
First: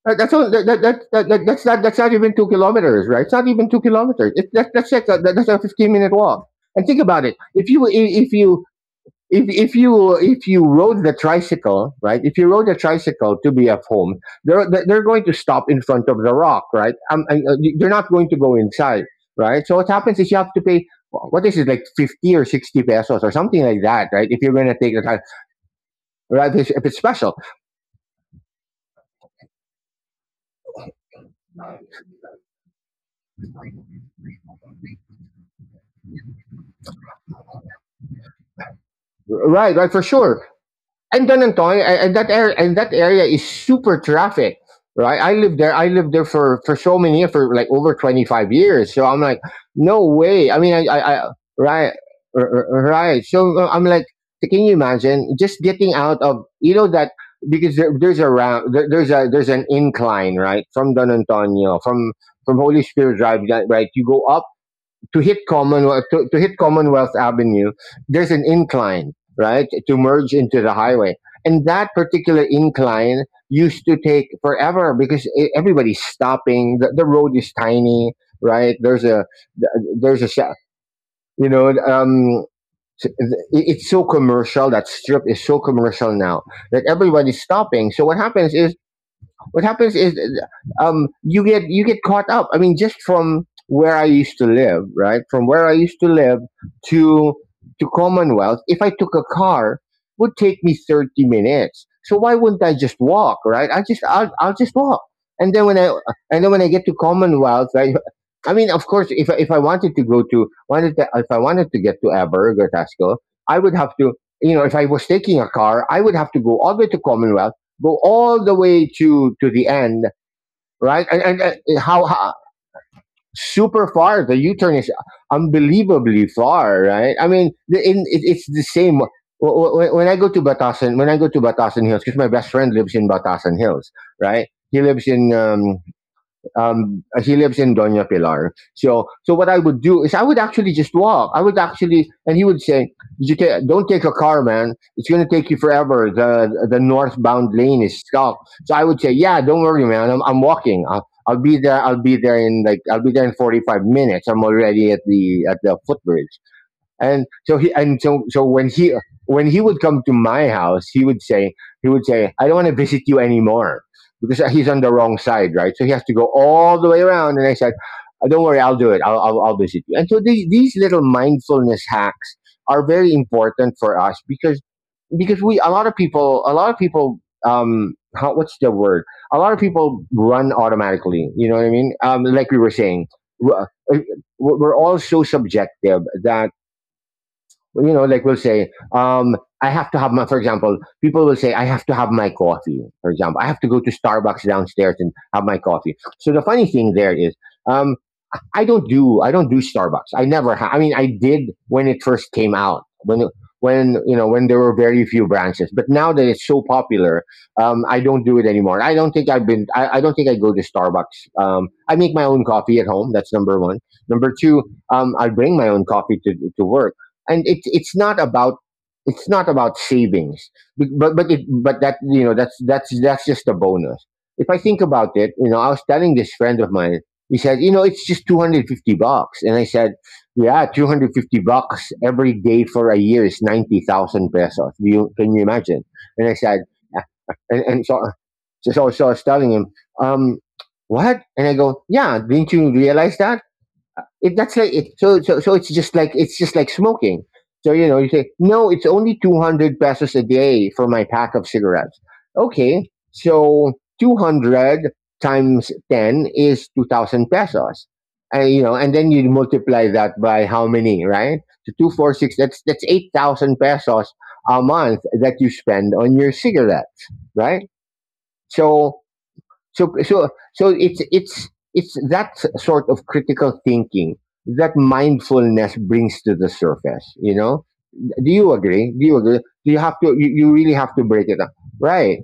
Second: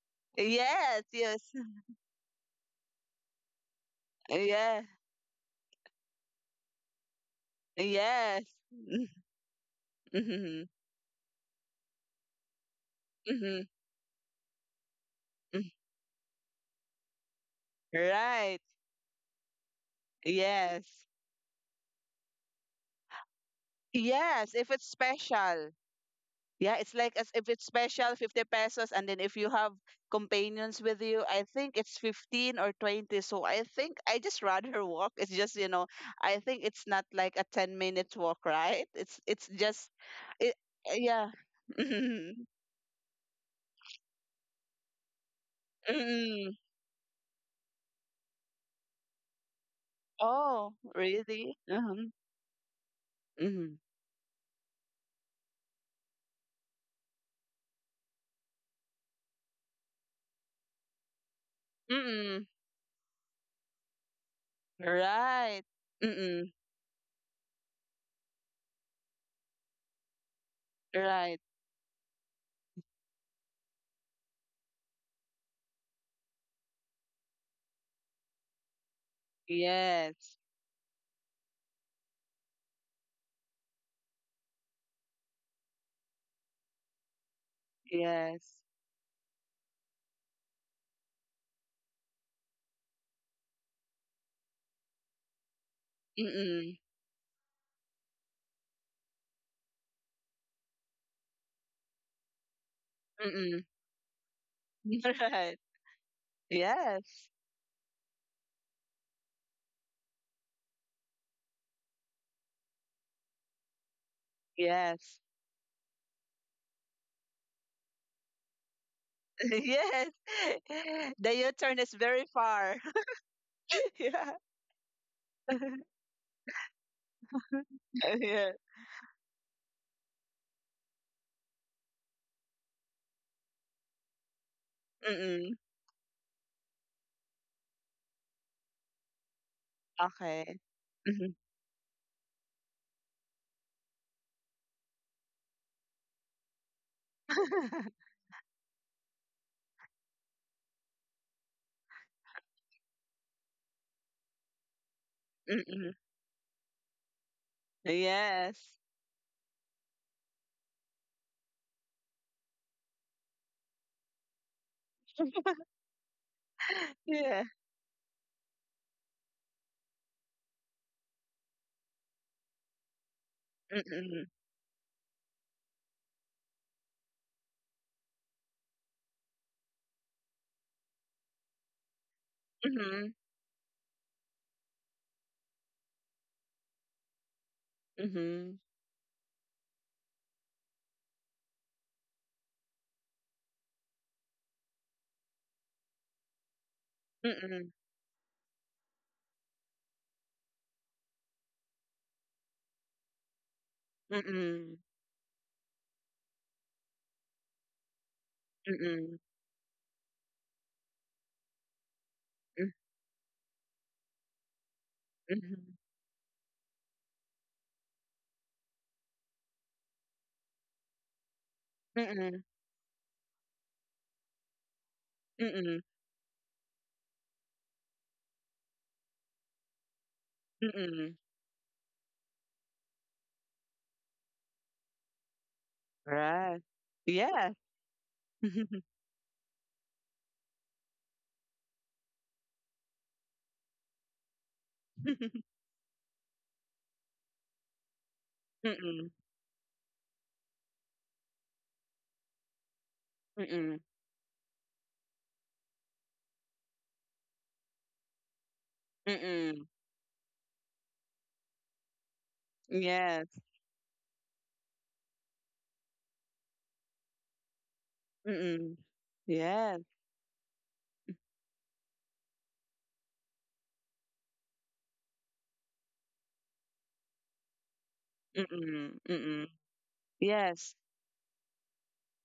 [SPEAKER 2] That- That's all. That, that,
[SPEAKER 1] Yes,
[SPEAKER 2] that,
[SPEAKER 1] yes.
[SPEAKER 2] that- that's not— that's not even two kilometers, right? It's not even two kilometers. It, that,
[SPEAKER 1] Yeah.
[SPEAKER 2] that's like a, that, that's a fifteen minute walk. And think about it. If you— if
[SPEAKER 1] Yes.
[SPEAKER 2] you
[SPEAKER 1] Mm-hmm.
[SPEAKER 2] if— if you if you
[SPEAKER 1] Mm-hmm.
[SPEAKER 2] rode the tricycle, right? If you rode the tricycle to
[SPEAKER 1] Mm-hmm.
[SPEAKER 2] B F Home, they're they're they're going to stop in front of the rock, right? Um, and, uh, they're not going to go
[SPEAKER 1] Right.
[SPEAKER 2] inside, right? So what happens is, you have to pay—
[SPEAKER 1] Yes.
[SPEAKER 2] what is it, like fifty or sixty pesos or something like that, right? If
[SPEAKER 1] Yes,
[SPEAKER 2] you're going
[SPEAKER 1] if
[SPEAKER 2] to
[SPEAKER 1] it's
[SPEAKER 2] take the time,
[SPEAKER 1] special.
[SPEAKER 2] right? If it's—
[SPEAKER 1] Yeah,
[SPEAKER 2] if
[SPEAKER 1] it's
[SPEAKER 2] it's
[SPEAKER 1] like as
[SPEAKER 2] special,
[SPEAKER 1] if it's special, fifty pesos. And then if you have companions with you, I think it's fifteen or twenty. So I think I just rather walk. It's just, you know, I think it's not like a ten minutes walk, right? It's it's
[SPEAKER 2] right?
[SPEAKER 1] just,
[SPEAKER 2] Right, for sure.
[SPEAKER 1] it,
[SPEAKER 2] And
[SPEAKER 1] yeah.
[SPEAKER 2] Donantoy, and that
[SPEAKER 1] Mm-hmm.
[SPEAKER 2] area and that area is super traffic, right? I lived there. I lived there
[SPEAKER 1] Mm-hmm.
[SPEAKER 2] for— for so many years, for like over twenty five years. So I'm like, no way. I mean,
[SPEAKER 1] Oh,
[SPEAKER 2] I, I, I
[SPEAKER 1] really?
[SPEAKER 2] right,
[SPEAKER 1] Mm-hmm.
[SPEAKER 2] r- r- right. So uh,
[SPEAKER 1] Mm-hmm.
[SPEAKER 2] I'm like, can you imagine just getting out of, you know, that— because there, there's a round— there, there's a— there's an incline, right, from Don Antonio, from
[SPEAKER 1] Mm-hmm.
[SPEAKER 2] from Holy Spirit Drive, that- right? You go up to hit
[SPEAKER 1] Right.
[SPEAKER 2] Commonwealth, to— to
[SPEAKER 1] Mm-mm.
[SPEAKER 2] hit Commonwealth Avenue. There's an incline, right, to merge into the highway,
[SPEAKER 1] Right.
[SPEAKER 2] and that particular incline used to take forever because e- everybody's stopping. The, the road is tiny, right? There's a— there's a
[SPEAKER 1] Yes.
[SPEAKER 2] you know, um it- it's so commercial— that strip is so commercial now, that everybody's stopping. So what happens
[SPEAKER 1] Yes.
[SPEAKER 2] is— what happens is um, you get— you get caught up. I mean, just from where I used to live, right? From where I used to live
[SPEAKER 1] Mm-mm.
[SPEAKER 2] to— to Commonwealth, if I took a car, would take me thirty minutes. So why wouldn't I just walk,
[SPEAKER 1] Mm-mm.
[SPEAKER 2] right? I just— I'll, I'll just walk, and
[SPEAKER 1] Right.
[SPEAKER 2] then when I and then when I get to
[SPEAKER 1] Yes.
[SPEAKER 2] Commonwealth, I. I mean, of course, if I— if I wanted to go to— wanted to— if I wanted to get to Aberg or Tasco, I would have to, you know, if I was
[SPEAKER 1] Yes.
[SPEAKER 2] taking a car, I would have to go all the way to Commonwealth— go all the way to— to the end,
[SPEAKER 1] Yes.
[SPEAKER 2] right? And,
[SPEAKER 1] The
[SPEAKER 2] and, and
[SPEAKER 1] U-turn is
[SPEAKER 2] how—
[SPEAKER 1] very
[SPEAKER 2] how
[SPEAKER 1] far.
[SPEAKER 2] super far
[SPEAKER 1] Yeah.
[SPEAKER 2] the U-turn is— unbelievably far, right? I mean, the- in, it, it's
[SPEAKER 1] Yeah.
[SPEAKER 2] the same. Wh- wh- When I go to Batasan, when I go to Batasan Hills, because my best friend lives in Batasan Hills, right? He lives in
[SPEAKER 1] Mm-mm.
[SPEAKER 2] um, um, uh, he lives in Doña Pilar. So, so what I would do is, I would
[SPEAKER 1] Okay.
[SPEAKER 2] actually just
[SPEAKER 1] Mm-hmm.
[SPEAKER 2] walk. I would actually— and he would say, "You ta- don't take a car, man. It's going to take you forever. The the northbound lane is stuck." So I would say, "Yeah, don't worry, man. I'm I'm walking. I'll, I'll be there. I'll be there in like— I'll be there in forty-five minutes. I'm already at the— at the
[SPEAKER 1] Mm-mm.
[SPEAKER 2] footbridge." And so he— and so so when
[SPEAKER 1] Yes.
[SPEAKER 2] he— when he would come to my house, he would say— he would say, I don't want to visit you anymore, because he's on the wrong side, right? So he has to go all the way around.
[SPEAKER 1] Yeah.
[SPEAKER 2] And I said, "Uh, don't worry, I'll do it. i'll i'll, I'll visit you." And so the— these little mindfulness hacks are very important for us,
[SPEAKER 1] Mm-mm.
[SPEAKER 2] because— because we a lot of people— a lot of people um how— what's the word— a lot of people run automatically, you know what I mean? Um like we were
[SPEAKER 1] Mm-hmm.
[SPEAKER 2] saying, uh, we're— we're all so subjective that, you know, like we'll
[SPEAKER 1] Mm-hmm.
[SPEAKER 2] say, um, I have to have my— for example, people will say, I have to have my coffee, for example. I have to go to Starbucks downstairs and have my coffee. So the funny thing there is,
[SPEAKER 1] Mm-mm.
[SPEAKER 2] um, I don't do I don't do Starbucks. I never ha- I mean, I did, when it first came out, when— when you know, when there were
[SPEAKER 1] Mm-mm.
[SPEAKER 2] very few branches. But now that it's so popular, um, I don't do it anymore. I don't
[SPEAKER 1] Mm-mm.
[SPEAKER 2] think I've been— I, I don't think I go to Starbucks. Um, I make my own coffee at home. That's number one. Number two, um, I bring my
[SPEAKER 1] Mm-mm.
[SPEAKER 2] own coffee to— to work. And it's— it's not about— it's not about savings, but— but, it, but that, you know,
[SPEAKER 1] Mm-mm.
[SPEAKER 2] that's— that's that's just a bonus. If I think about it, you know, I
[SPEAKER 1] Mm-mm.
[SPEAKER 2] was telling this friend of mine, he said, you know, it's just two hundred fifty bucks. And I said, yeah, 250
[SPEAKER 1] Mm-mm.
[SPEAKER 2] bucks every day for a year is ninety thousand pesos. Do you— can you imagine? And I
[SPEAKER 1] Right.
[SPEAKER 2] said, yeah.
[SPEAKER 1] Yeah.
[SPEAKER 2] and, and so, so, so I was telling him, um, what? And I go, yeah, didn't you realize that? It— that's like it. So so so it's just like— it's just like smoking. So you know, you say, no, it's
[SPEAKER 1] Mm-mm.
[SPEAKER 2] only two hundred pesos a day for my pack of cigarettes. Okay, so
[SPEAKER 1] Mm-mm.
[SPEAKER 2] two hundred times ten is two thousand pesos, and you know, and then you
[SPEAKER 1] Mm-mm.
[SPEAKER 2] multiply that by how many, right? So two four six. That's— that's eight
[SPEAKER 1] Yes.
[SPEAKER 2] thousand pesos a month that you spend on your cigarettes, right?
[SPEAKER 1] Mm-mm.
[SPEAKER 2] So
[SPEAKER 1] Yes.
[SPEAKER 2] so so so it's— it's— it's that sort of critical thinking that mindfulness brings to the surface. You know? Do you agree?
[SPEAKER 1] Mm-mm.
[SPEAKER 2] Do you agree?
[SPEAKER 1] Mm-mm.
[SPEAKER 2] Do you have to? You— you really
[SPEAKER 1] Yes.
[SPEAKER 2] have to break it up, right?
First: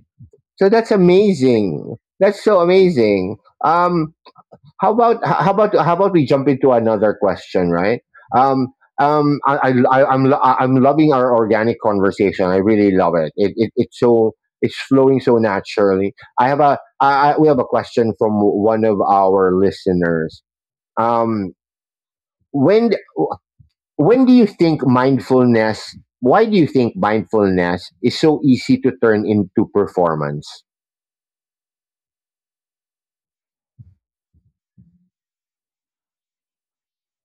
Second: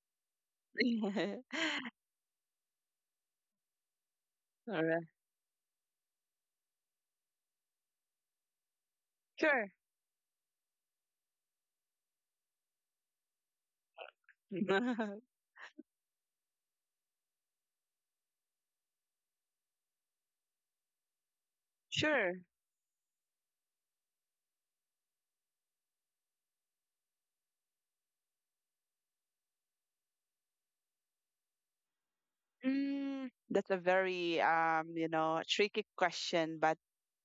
[SPEAKER 2] So that's amazing. That's so amazing. Um,
[SPEAKER 1] All
[SPEAKER 2] how
[SPEAKER 1] right.
[SPEAKER 2] about— h- how about how about we jump into another question, right? um um i,
[SPEAKER 1] Sure.
[SPEAKER 2] I I- I'm lo— I- I'm loving our organic conversation. I really love it. It— it— it's so— it's flowing so naturally. I have a— I, I— we have a question from one of our listeners. um
[SPEAKER 1] Sure.
[SPEAKER 2] when— when do you think mindfulness why do you think mindfulness is so easy to turn into performance?
[SPEAKER 1] Mm, that's a very um, you know, tricky question, but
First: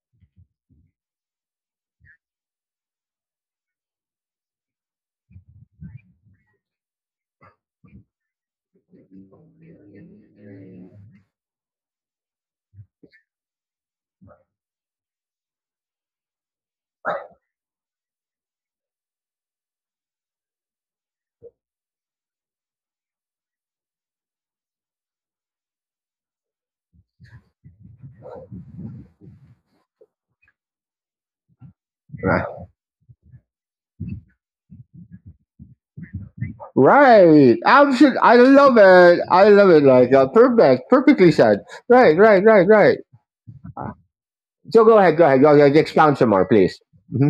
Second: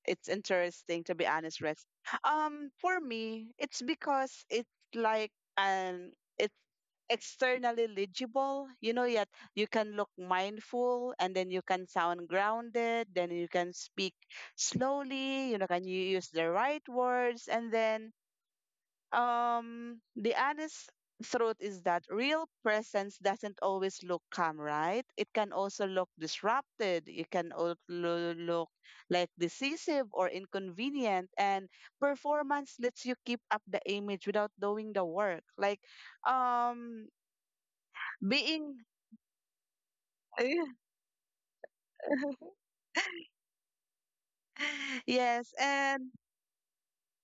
[SPEAKER 1] it's interesting, to be honest, Rex. Um, for me, it's because it's like an it's externally legible, you know, yet you can look mindful, and then you can sound grounded, then you can speak slowly, you know, can you use the right words? And then um the honest truth is that real presence doesn't always look calm. Right? It can also look disrupted. It can also look like decisive or inconvenient, and performance lets you keep up the image, without doing the work, like, um
[SPEAKER 2] Right. Absolutely. I love
[SPEAKER 1] being.
[SPEAKER 2] it. I love it. Like, uh, perfect. Perfectly said. Right. Right. Right. Right. So go ahead. Go ahead. Go
[SPEAKER 1] Yes.
[SPEAKER 2] ahead. Expound
[SPEAKER 1] And
[SPEAKER 2] some more, please. hmm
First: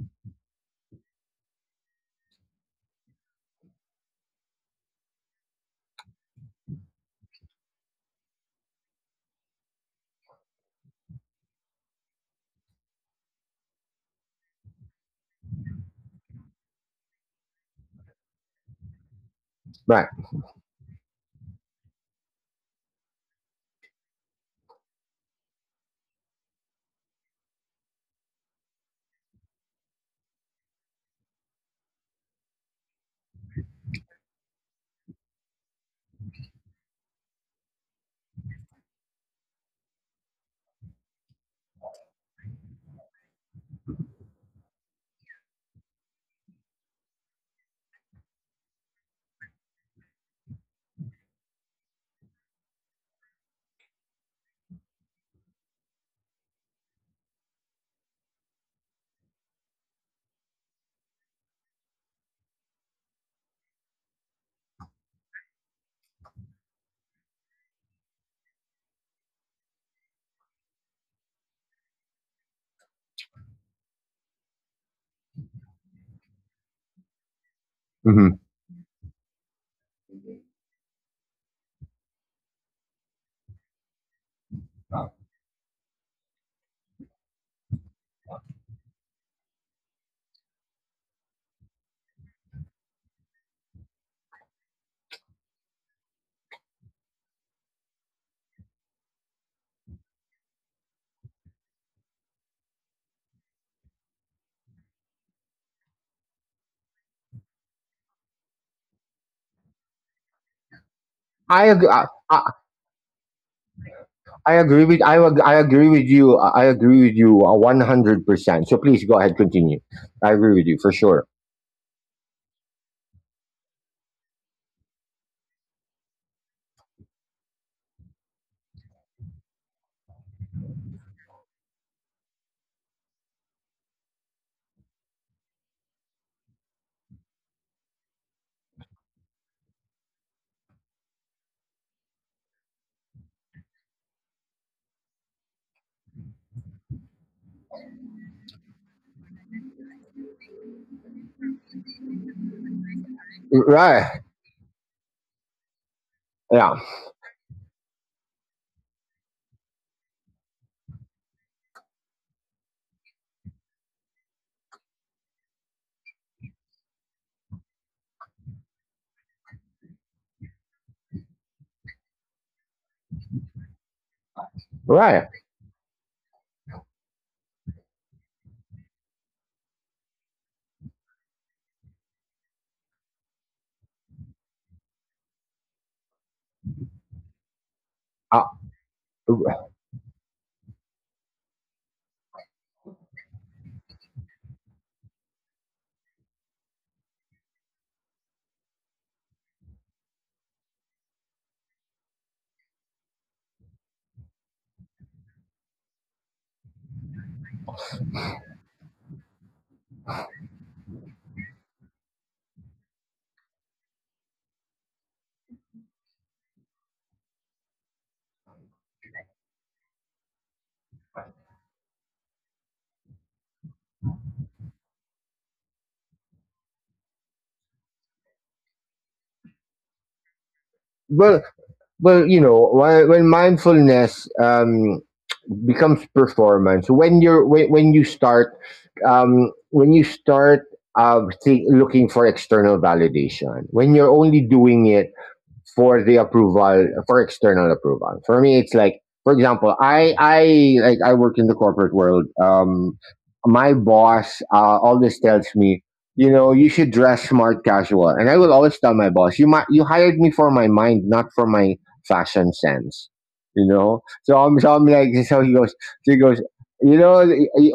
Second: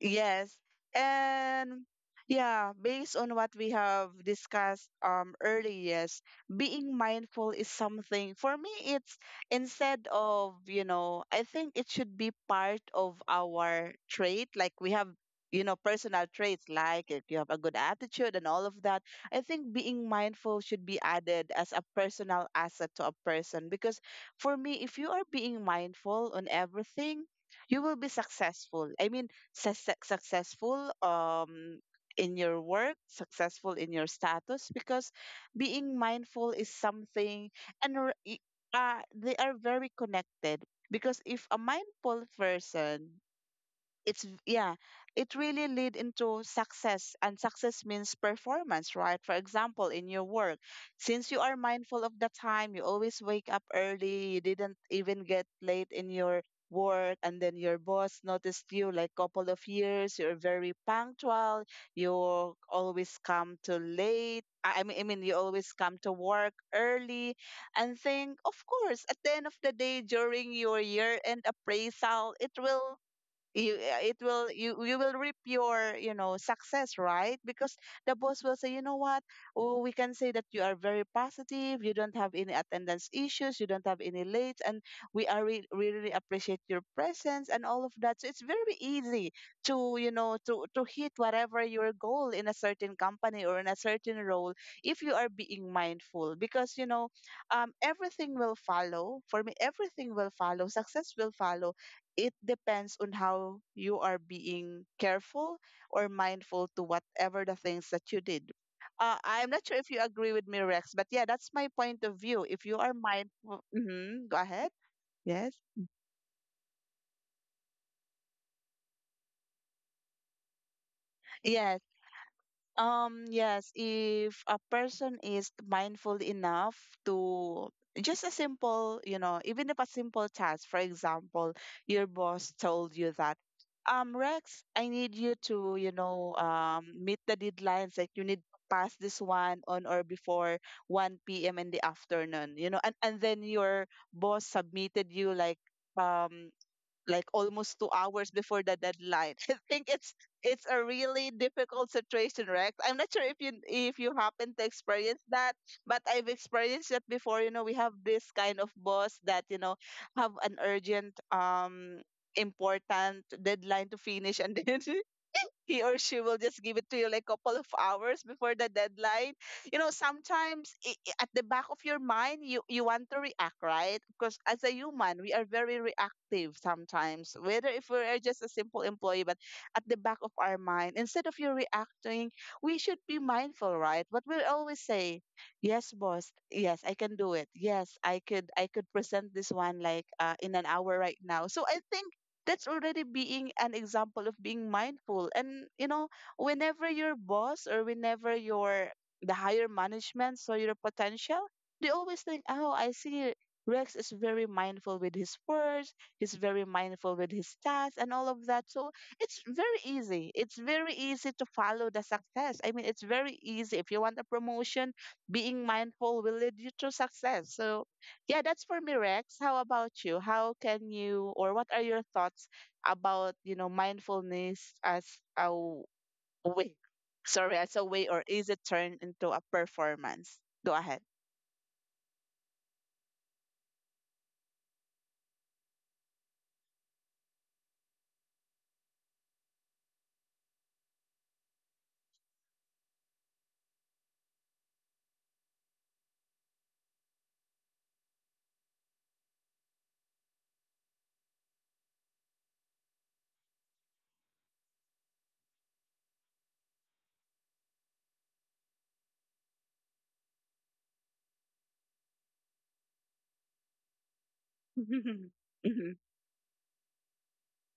[SPEAKER 1] Yes. And yeah, based on what we have discussed, um earlier, yes, being mindful is something, for me, it's, instead of, you know, I think it should be part of our trait. Like we have, you know, personal traits, like if you have a good attitude and all of that. I think being
[SPEAKER 2] Right.
[SPEAKER 1] mindful should be added as a personal asset to a person, because for me, if you are being mindful on everything, you will be successful. I mean, success- successful, um in your work, successful in your status, because being mindful is something, and r- i- uh, they are very connected. Because if a mindful person, it's v- yeah, it really lead into success, and success means performance. Right? For example, in your work, since you are mindful of the time, you always wake up early, you didn't even get late in your work, and then your boss noticed you, like couple of years you're very punctual. You always come to late, i I mean i mean, you always come to work early. And think, of course, at the end of the day, during your year end appraisal, it will you uh, it will you you will reap your, you know success, right? Because the
[SPEAKER 2] hmm
[SPEAKER 1] boss will say, you know what, oh, we can say that you are very positive, you don't have any attendance issues, you don't have any late, and we are re- we really appreciate your presence and all of that. So it's very easy to, you know to to hit whatever your goal in a certain company or in a certain role, if you are being mindful, because you know um everything will follow, for me, everything will follow. Success will follow. It depends on how you are being careful or mindful to whatever the things that you did. Uh, I'm not sure if you agree with me, Rex, but yeah, that's
[SPEAKER 2] I
[SPEAKER 1] my
[SPEAKER 2] agree.
[SPEAKER 1] point
[SPEAKER 2] I,
[SPEAKER 1] of
[SPEAKER 2] I—
[SPEAKER 1] view. If you are mindful, hmm go
[SPEAKER 2] I
[SPEAKER 1] ahead.
[SPEAKER 2] agree with I, ag-
[SPEAKER 1] Yes.
[SPEAKER 2] I agree with you. I agree with you, uh, one hundred percent. So please go ahead, continue. I agree with you for sure.
[SPEAKER 1] Yes. Um, yes, if a person is mindful enough to just a simple, you know, even if a simple task, for example, your boss told you that, um, Rex, I need you to, you know, um, meet the deadlines, like you need to pass this one on or before one p m in the afternoon, you know, and, and then your boss submitted you like, um, like almost two hours before the deadline. I think it's it's a really difficult situation, Rex. I'm not sure if you if you
[SPEAKER 2] Right?
[SPEAKER 1] happen to experience that, but I've
[SPEAKER 2] Yeah.
[SPEAKER 1] experienced it before. You know, we have this kind of boss that you know have an urgent um important deadline to finish, and then he or she will just give it to you like a couple of hours before the deadline. You know, sometimes i i- at the back of your mind you you want to react, right? Because as a human, we
[SPEAKER 2] Right.
[SPEAKER 1] are very reactive sometimes, whether if we are just a simple employee. But at the back of our mind, instead of you reacting, we should be mindful, right? What we always say, yes, boss, yes, I can do it, yes, i could
[SPEAKER 2] Uh,
[SPEAKER 1] i could present this one like uh, in an hour right now. So I think that's already being an example of being mindful. And you know whenever your boss or whenever your the higher management saw your potential, they always think, oh, I see, Rex is very mindful with his words, he's very mindful with his tasks and all of that. So it's very easy it's very easy to follow the success. I mean, it's very easy if you want a promotion. Being mindful will lead you to success. So yeah, that's for me, Rex. How about you? How can you, or what are your thoughts about, you know, mindfulness as a w- way? Sorry, as a way, or is it turned into a performance? Go ahead.
[SPEAKER 2] well, well, you know, when, when mindfulness um, becomes performance when you're when, when you start um, when you start uh, think, looking for external validation when you're only doing it for the approval for external approval. For me, it's like, for example, I I like I work in the corporate world. Um, my boss uh, always tells me, you know, you should dress smart casual, and I will always tell my boss, you might you hired me for my mind, not for my fashion sense. You know, so I'm so I'm like so he goes
[SPEAKER 1] Mm-hmm.
[SPEAKER 2] so he goes. You know,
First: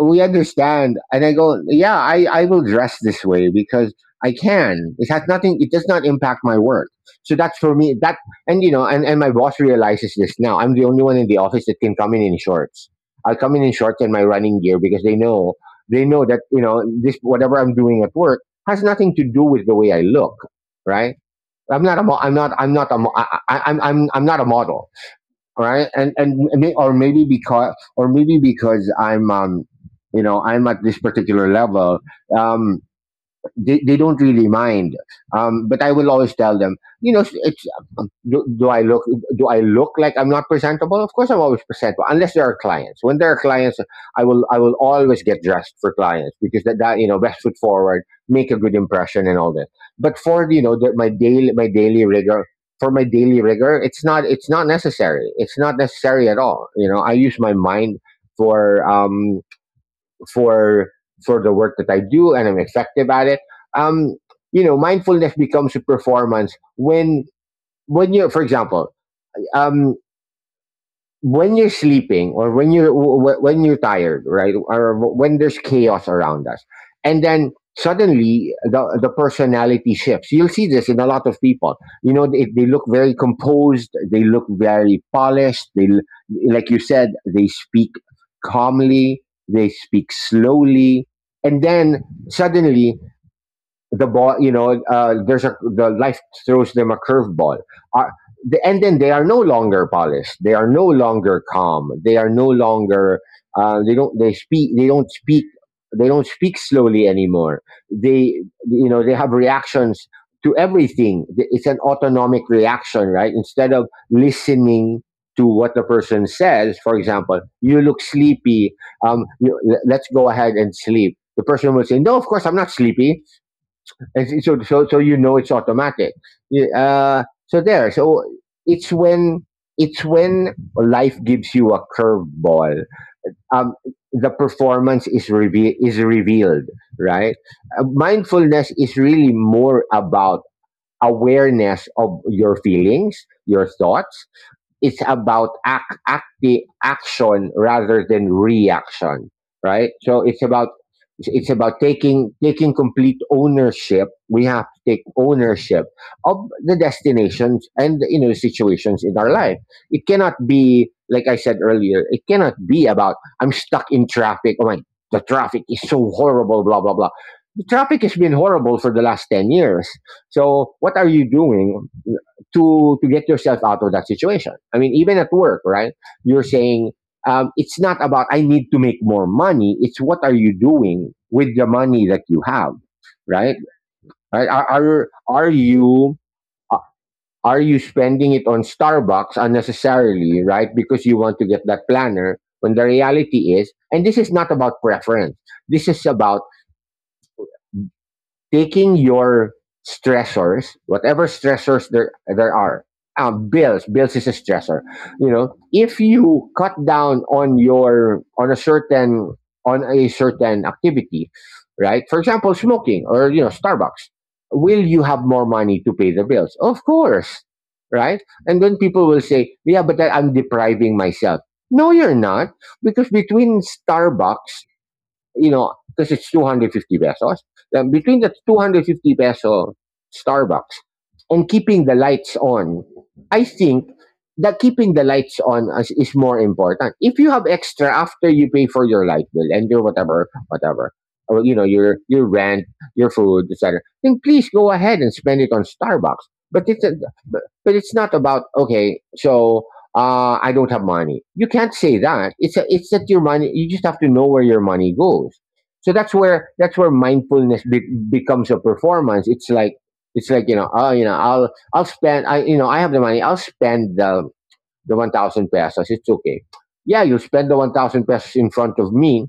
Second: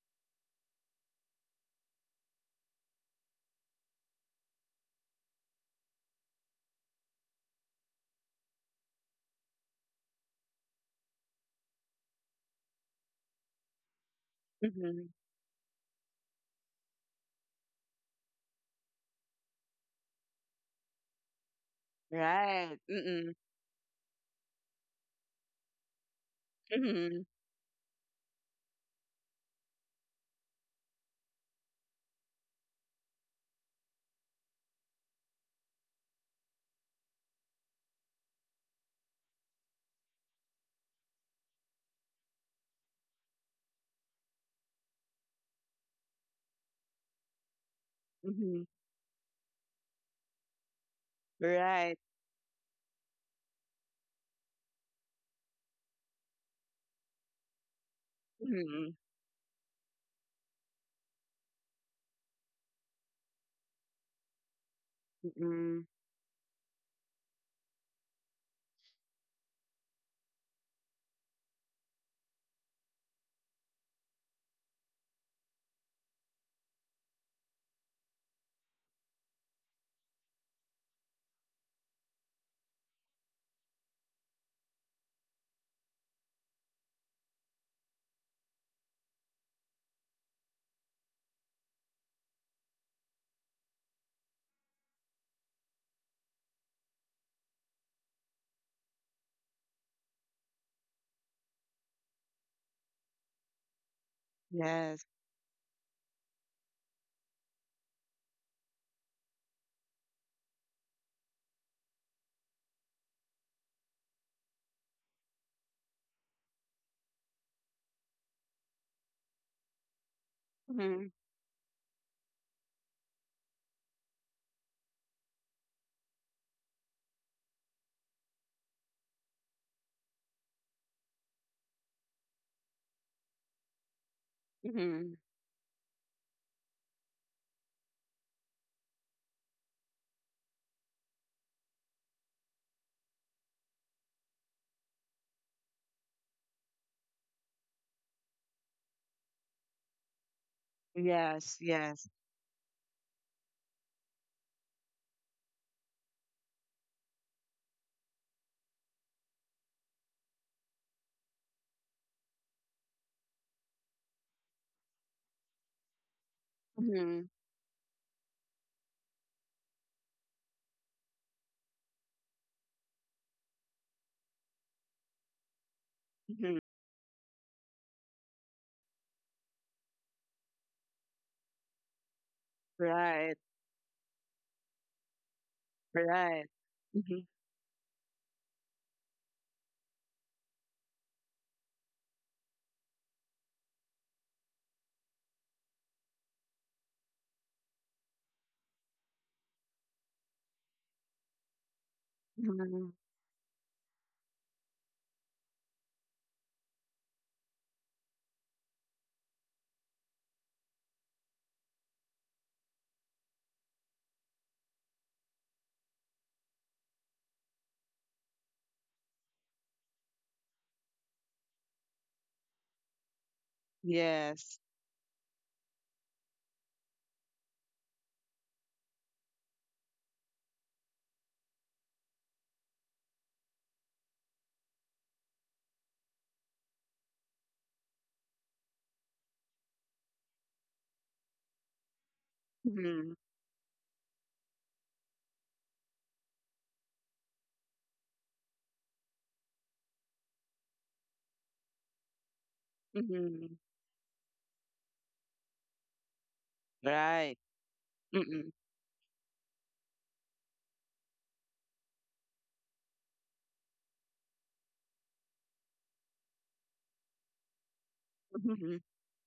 [SPEAKER 2] we understand, and I go, yeah, I I will dress this way because I can. It has nothing. It does not impact my work, so that's for me, that. And, you know, and, and my boss realizes this now. I'm the only one in the office that can come in in shorts. I'll come in in shorts and my running gear, because
[SPEAKER 1] Mm-hmm.
[SPEAKER 2] they know they know that, you know, this whatever I'm doing at work has nothing to do with the way I look, right? i'm not a mo- i'm not i'm
[SPEAKER 1] Right.
[SPEAKER 2] not a mo- I,
[SPEAKER 1] Mm-mm.
[SPEAKER 2] I, I'm, I'm I'm not a model, right? And and may- or
[SPEAKER 1] Mm-hmm.
[SPEAKER 2] maybe because or maybe because I'm um you know I'm at this particular level. um they, they don't really mind. Um, but I will always tell them, you know, it's um, do, do I look do I look like I'm not presentable? Of course, I'm always presentable, unless there are clients. When there are clients, I will I will always get dressed for clients, because that, that you know, best foot forward, make a
[SPEAKER 1] Mm-hmm.
[SPEAKER 2] good impression, and all that. But for, you know, the, my daily my
[SPEAKER 1] Right.
[SPEAKER 2] daily rigor for my daily rigor, it's not it's not necessary. It's not necessary at all. You know, I use my mind for
[SPEAKER 1] Mm-hmm.
[SPEAKER 2] um for for the work that I do, and I'm effective at it. Um, you know, mindfulness becomes a
[SPEAKER 1] Mm-hmm.
[SPEAKER 2] performance when when you're, for example, um, when you're sleeping, or when you're w- w- when you're tired, right? Or w- when there's chaos around us, and then suddenly the, the personality shifts. You'll see this in a lot of people. You know, they, they look very composed, they look very polished, they l- like you said, they speak calmly, they speak slowly, and then suddenly the ball, you know, uh, there's a the life throws them a curveball. Uh, the, and then they are no longer polished. They are no longer calm. They are no longer. Uh, they don't. They speak. They don't
[SPEAKER 1] Yes.
[SPEAKER 2] speak. They don't speak slowly anymore. They, you know, they have reactions to everything. It's an autonomic reaction, right? Instead of listening to what the person says, for example, you look sleepy. Um, you, let's go ahead and
[SPEAKER 1] Mm-hmm.
[SPEAKER 2] sleep. The person will say, "No, of course I'm not sleepy." And so, so, so so you know, it's automatic. Yeah. Uh, so there. So it's when it's when life gives you a curveball. Um, the performance
[SPEAKER 1] Mm-hmm.
[SPEAKER 2] is reve- is revealed, right? Uh, mindfulness is really more about awareness of your feelings, your thoughts. It's about act, act action rather than reaction, right? So it's about it's it's
[SPEAKER 1] Yes.
[SPEAKER 2] about
[SPEAKER 1] Yes.
[SPEAKER 2] taking taking complete ownership. We have to take ownership of the destinations and, you know, situations in our life. It cannot be, like I said earlier, it cannot be about, I'm stuck in traffic, oh my, the traffic is so horrible, blah blah blah.
[SPEAKER 1] Mm-hmm.
[SPEAKER 2] The traffic has been horrible for the last ten years, so what are you doing to to get yourself out of that situation. I mean, even at work, right? You're
[SPEAKER 1] Mm-hmm.
[SPEAKER 2] saying, um, it's not about I need to make more money. It's what are you doing with the money that you have,
[SPEAKER 1] Right.
[SPEAKER 2] right? Right? Are are, are you
[SPEAKER 1] Right. Mm-hmm.
[SPEAKER 2] are you spending it on Starbucks unnecessarily, right? Because you want to get that planner. When the reality is, and this is not about preference. This is about taking your stressors, whatever stressors there there are.
[SPEAKER 1] Mm-hmm.
[SPEAKER 2] um, bills, bills is a stressor. You know, if you cut down on your on a certain on a certain activity, right? For example, smoking, or, you know, Starbucks, will you have more money to pay the bills? Of course, right? And then people will say, yeah, but I- I'm depriving myself. No, you're not, because between
[SPEAKER 1] Yes.
[SPEAKER 2] Starbucks, you know, because it's two hundred fifty pesos. Then between the two hundred fifty peso Starbucks and keeping the lights on, I think that keeping the lights on is, is more important. If you have extra after you pay for your light bill and your whatever, whatever, or, you know, your your rent, your
[SPEAKER 1] Mm-hmm,
[SPEAKER 2] food, et cetera, then please go ahead and spend it on Starbucks. But it's a, but it's not about, okay. So, uh, I don't have money. You can't say that. It's a, it's that your money.
[SPEAKER 1] Mhm.
[SPEAKER 2] You just have to know where your money goes. So that's where that's where
[SPEAKER 1] Right.
[SPEAKER 2] mindfulness be- becomes
[SPEAKER 1] Mm-mm.
[SPEAKER 2] a performance. It's like it's like you know, oh, you know, I'll I'll spend. I you know, I have the money. I'll spend the the one thousand pesos. It's okay. Yeah, you spend the one thousand pesos in front
[SPEAKER 1] Mhm.
[SPEAKER 2] of me,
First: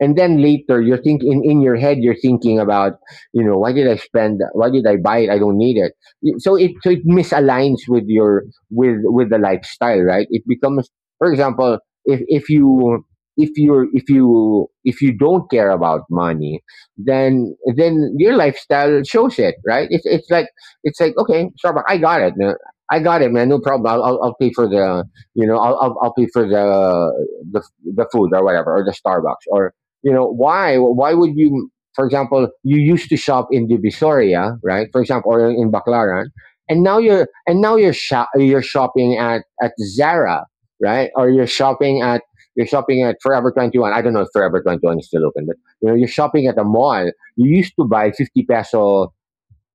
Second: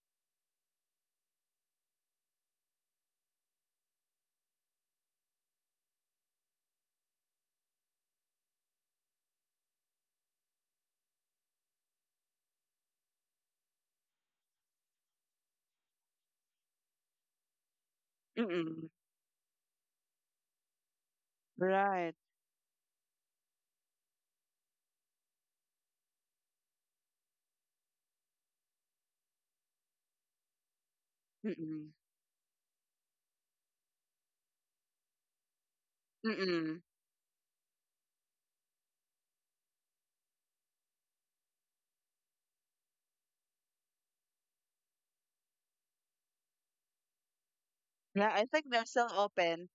[SPEAKER 2] and then later, you're thinking in your head, you're thinking about you know, why did i spend why did I buy it? I don't need it. So it so it misaligns with your with with the lifestyle. Right, it becomes, for example, if if you if you if you if you don't care about money, then then your
[SPEAKER 1] Mm-mm.
[SPEAKER 2] lifestyle shows it. Right, it's, it's like it's like okay, Starbucks, I
[SPEAKER 1] Right.
[SPEAKER 2] got it, man. I got it, man, no problem. I'll, I'll, I'll pay for the you know I'll, I'll, I'll pay for the, the the food, or whatever, or the Starbucks, or, you know, why why would you,
[SPEAKER 1] Mm-mm.
[SPEAKER 2] for example, you used to shop in Divisoria, right, for example, or in Baclaran.
[SPEAKER 1] Mm-mm.
[SPEAKER 2] And now you're and now you're shop, you're shopping at at Zara, right? Or you're shopping at, you're shopping at Forever twenty-one. I don't know if Forever twenty-one is still open, but you know, you're shopping at a mall. You used to buy
[SPEAKER 1] Yeah,
[SPEAKER 2] fifty
[SPEAKER 1] I think they're still
[SPEAKER 2] peso,
[SPEAKER 1] open.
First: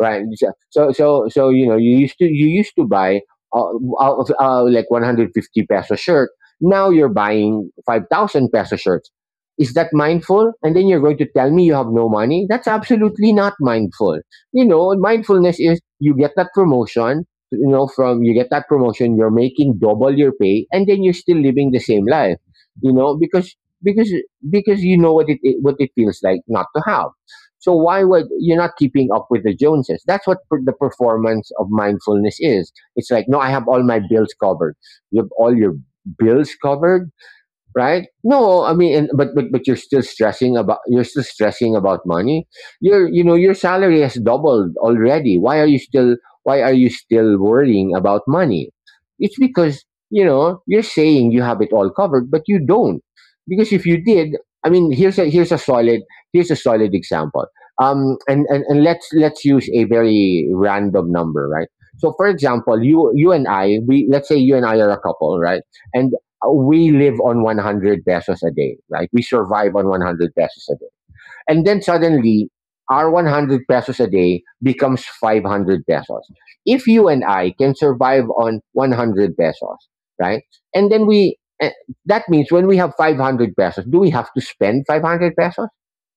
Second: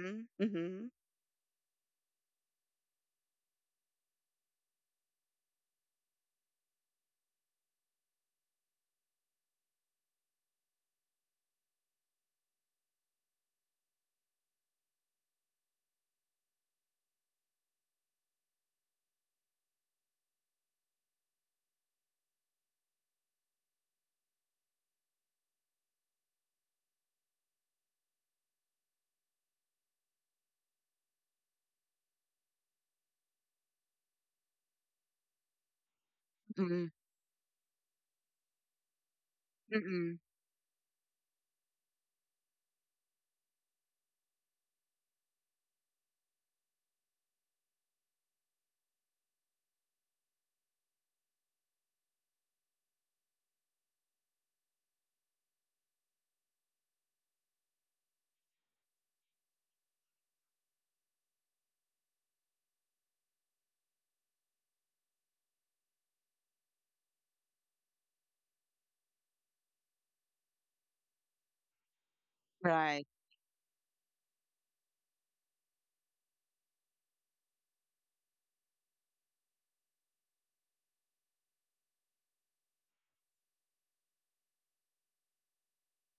[SPEAKER 2] right? so
[SPEAKER 1] Mm-hmm.
[SPEAKER 2] so so so, you know, you used to you used to buy, uh, out of, uh, like, one hundred fifty peso shirt, now you're buying five thousand peso shirts. Is that mindful? And then you're going to tell me you have no money. That's absolutely not mindful. You know, mindfulness is, you get that promotion. You know, from you get that promotion you're making double your pay, and then you're still living the same life. You know, because because because you know what it what it feels like not to have. So why would, you're not keeping up with the Joneses? That's what per, the performance of mindfulness is. It's like, no, I have all my bills covered. You have all your bills
[SPEAKER 1] Mm-hmm.
[SPEAKER 2] covered, right? No, I mean, and, but but but you're still
[SPEAKER 1] Mm-mm.
[SPEAKER 2] stressing about you're still stressing about money. Your you know, your salary has doubled already. Why are you still why are you still worrying about money? It's because, you know, you're saying you have it all covered, but you don't. Because if you did, I mean, here's a here's a solid here's a solid example. Um, and, and and let's let's use a very random number, right? So, for example, you you and I, we let's say you and I are a couple, right? And we live on one hundred pesos a day, right? We survive on one hundred pesos a and then suddenly,
[SPEAKER 1] Right.
[SPEAKER 2] our one hundred pesos a day becomes five hundred pesos. If you and I can survive on one hundred pesos, right? And then, we, eh, that means when we have five hundred pesos, do we have to spend five hundred pesos?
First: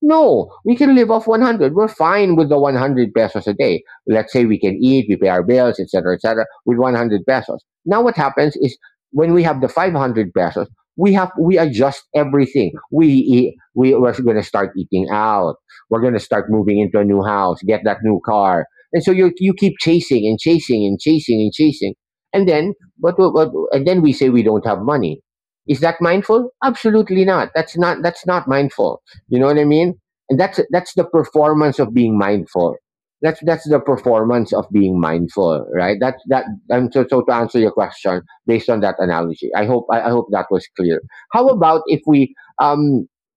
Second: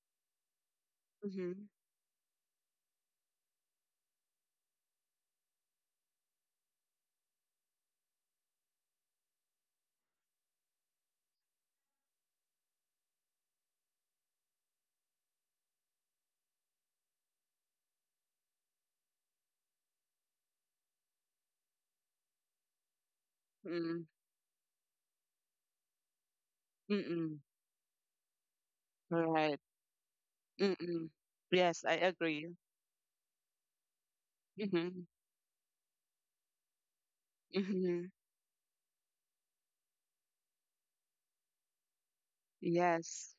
[SPEAKER 2] No, we can live off
[SPEAKER 1] Mm-hmm.
[SPEAKER 2] one hundred. We're fine with the one hundred pesos a day. Let's say we can eat, we pay our bills, et cetera, et cetera, with one hundred pesos. Now what happens is when we have the five hundred pesos, we have we adjust everything. We eat, we we're going to start eating out. We're going to start moving into a new house, get that new car, and so you you keep chasing and chasing and chasing and chasing, and then, but, but and then
[SPEAKER 1] Mm-mm.
[SPEAKER 2] we say we don't have money. Is that mindful? Absolutely
[SPEAKER 1] Mm-mm.
[SPEAKER 2] not. That's not that's not mindful. You know what
[SPEAKER 1] Right.
[SPEAKER 2] I mean? And that's that's the
[SPEAKER 1] Mm-mm.
[SPEAKER 2] performance
[SPEAKER 1] Yes,
[SPEAKER 2] of
[SPEAKER 1] I
[SPEAKER 2] being
[SPEAKER 1] agree.
[SPEAKER 2] mindful. That's that's the performance of being
[SPEAKER 1] Mm-hmm.
[SPEAKER 2] mindful, right? That that. And so, so to answer your
[SPEAKER 1] Mm-hmm.
[SPEAKER 2] question, based on that analogy. I hope I, I hope that was clear. How about if we, um,
[SPEAKER 1] Yes.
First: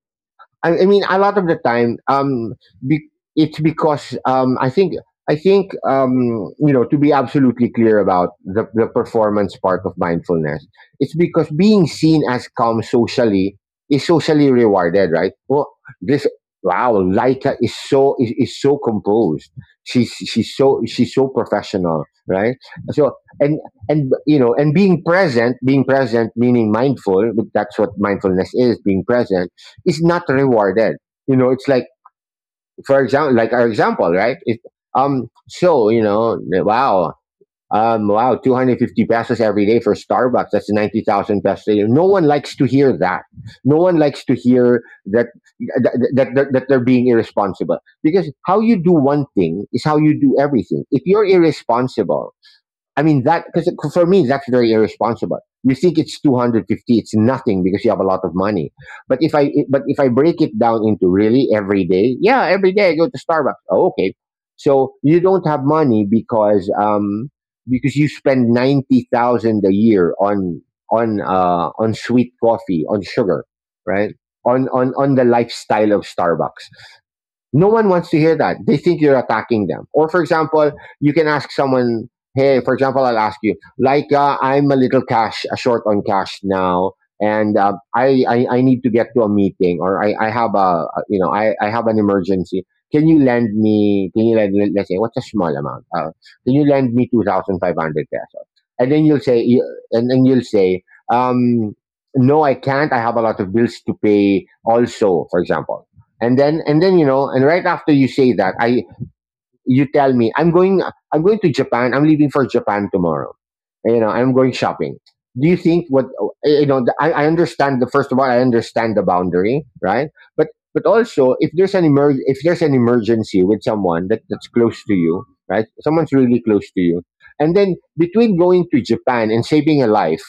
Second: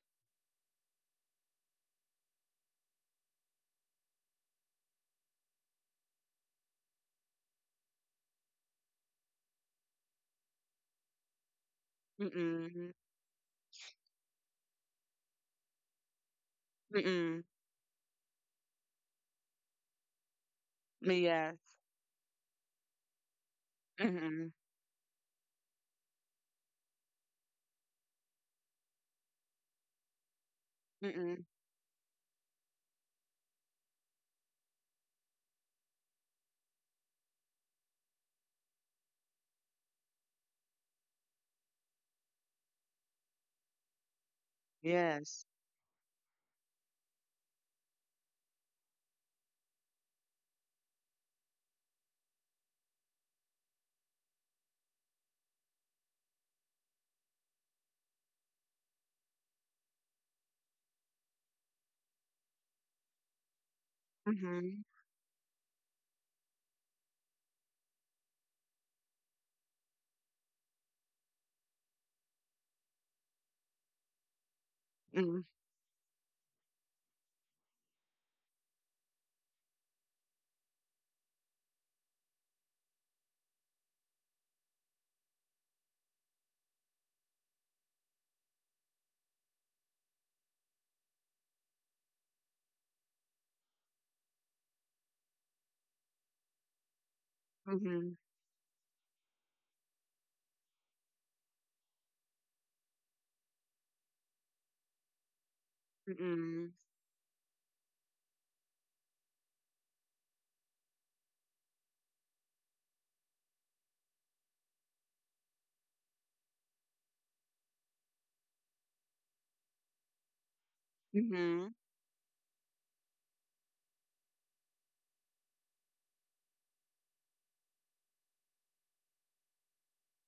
[SPEAKER 2] I, I mean, a lot of the time, um, be, it's because, um, I think I think, um, you know, to be absolutely clear about the, the performance part of mindfulness, it's because being seen as calm
[SPEAKER 1] Mm-mm.
[SPEAKER 2] socially is socially rewarded, right? Well, this wow,
[SPEAKER 1] Mm-mm.
[SPEAKER 2] Laika is so is, is so composed. She's she's so she's so
[SPEAKER 1] Yes.
[SPEAKER 2] professional, right? So and and you
[SPEAKER 1] Mm-mm.
[SPEAKER 2] know and being present, being present meaning mindful. That's what mindfulness is: being present is not rewarded. You
[SPEAKER 1] Mm-mm.
[SPEAKER 2] know, it's like for example, like our example, right? If um, so you know, wow, um, wow, two hundred fifty pesos every day for Starbucks. That's ninety thousand pesos a year. No one likes to hear that. No one likes to hear that
[SPEAKER 1] Yes.
[SPEAKER 2] that, that that that they're being irresponsible, because how you do one thing is how you do everything. If you're irresponsible, I mean, that, because for me that's very irresponsible. You think it's two hundred fifty, it's nothing because you have a lot of money. But if I but if I break it down into really every day, yeah, every day I go to Starbucks. Oh, okay.
[SPEAKER 1] Mm-hmm.
[SPEAKER 2] So you don't have money because um because you spend ninety thousand a year on on uh on sweet coffee, on sugar, right? On on on the
[SPEAKER 1] Mm-hmm.
[SPEAKER 2] lifestyle of Starbucks. No one wants to hear that. They think you're attacking them. Or, for example, you can ask someone, hey, for example, I'll ask you, like, uh, I'm a little cash, uh, short on cash now, and uh, I, I, I need to get to a meeting, or I, I have a, you know, I, I have an emergency. Can you lend me, can you lend, let's say, what's a small amount? Uh, can you lend me two thousand five hundred
[SPEAKER 1] Mm-hmm.
[SPEAKER 2] pesos? And then you'll say, you- and then you'll say, um, no, I can't. I have a lot of bills to pay also, for example. And then and then you know and right after you say that, I you tell me, i'm going I'm going to Japan. I'm leaving for Japan tomorrow. You know, I'm going shopping. Do you think what? eh, you know the- i, I understand, the first of all I understand the boundary, right? but but also if
[SPEAKER 1] Mm-hmm.
[SPEAKER 2] there's an emer- if there's an emergency with someone that, that's close to you, right? Someone's really close to you, and then between going to Japan and saving a life,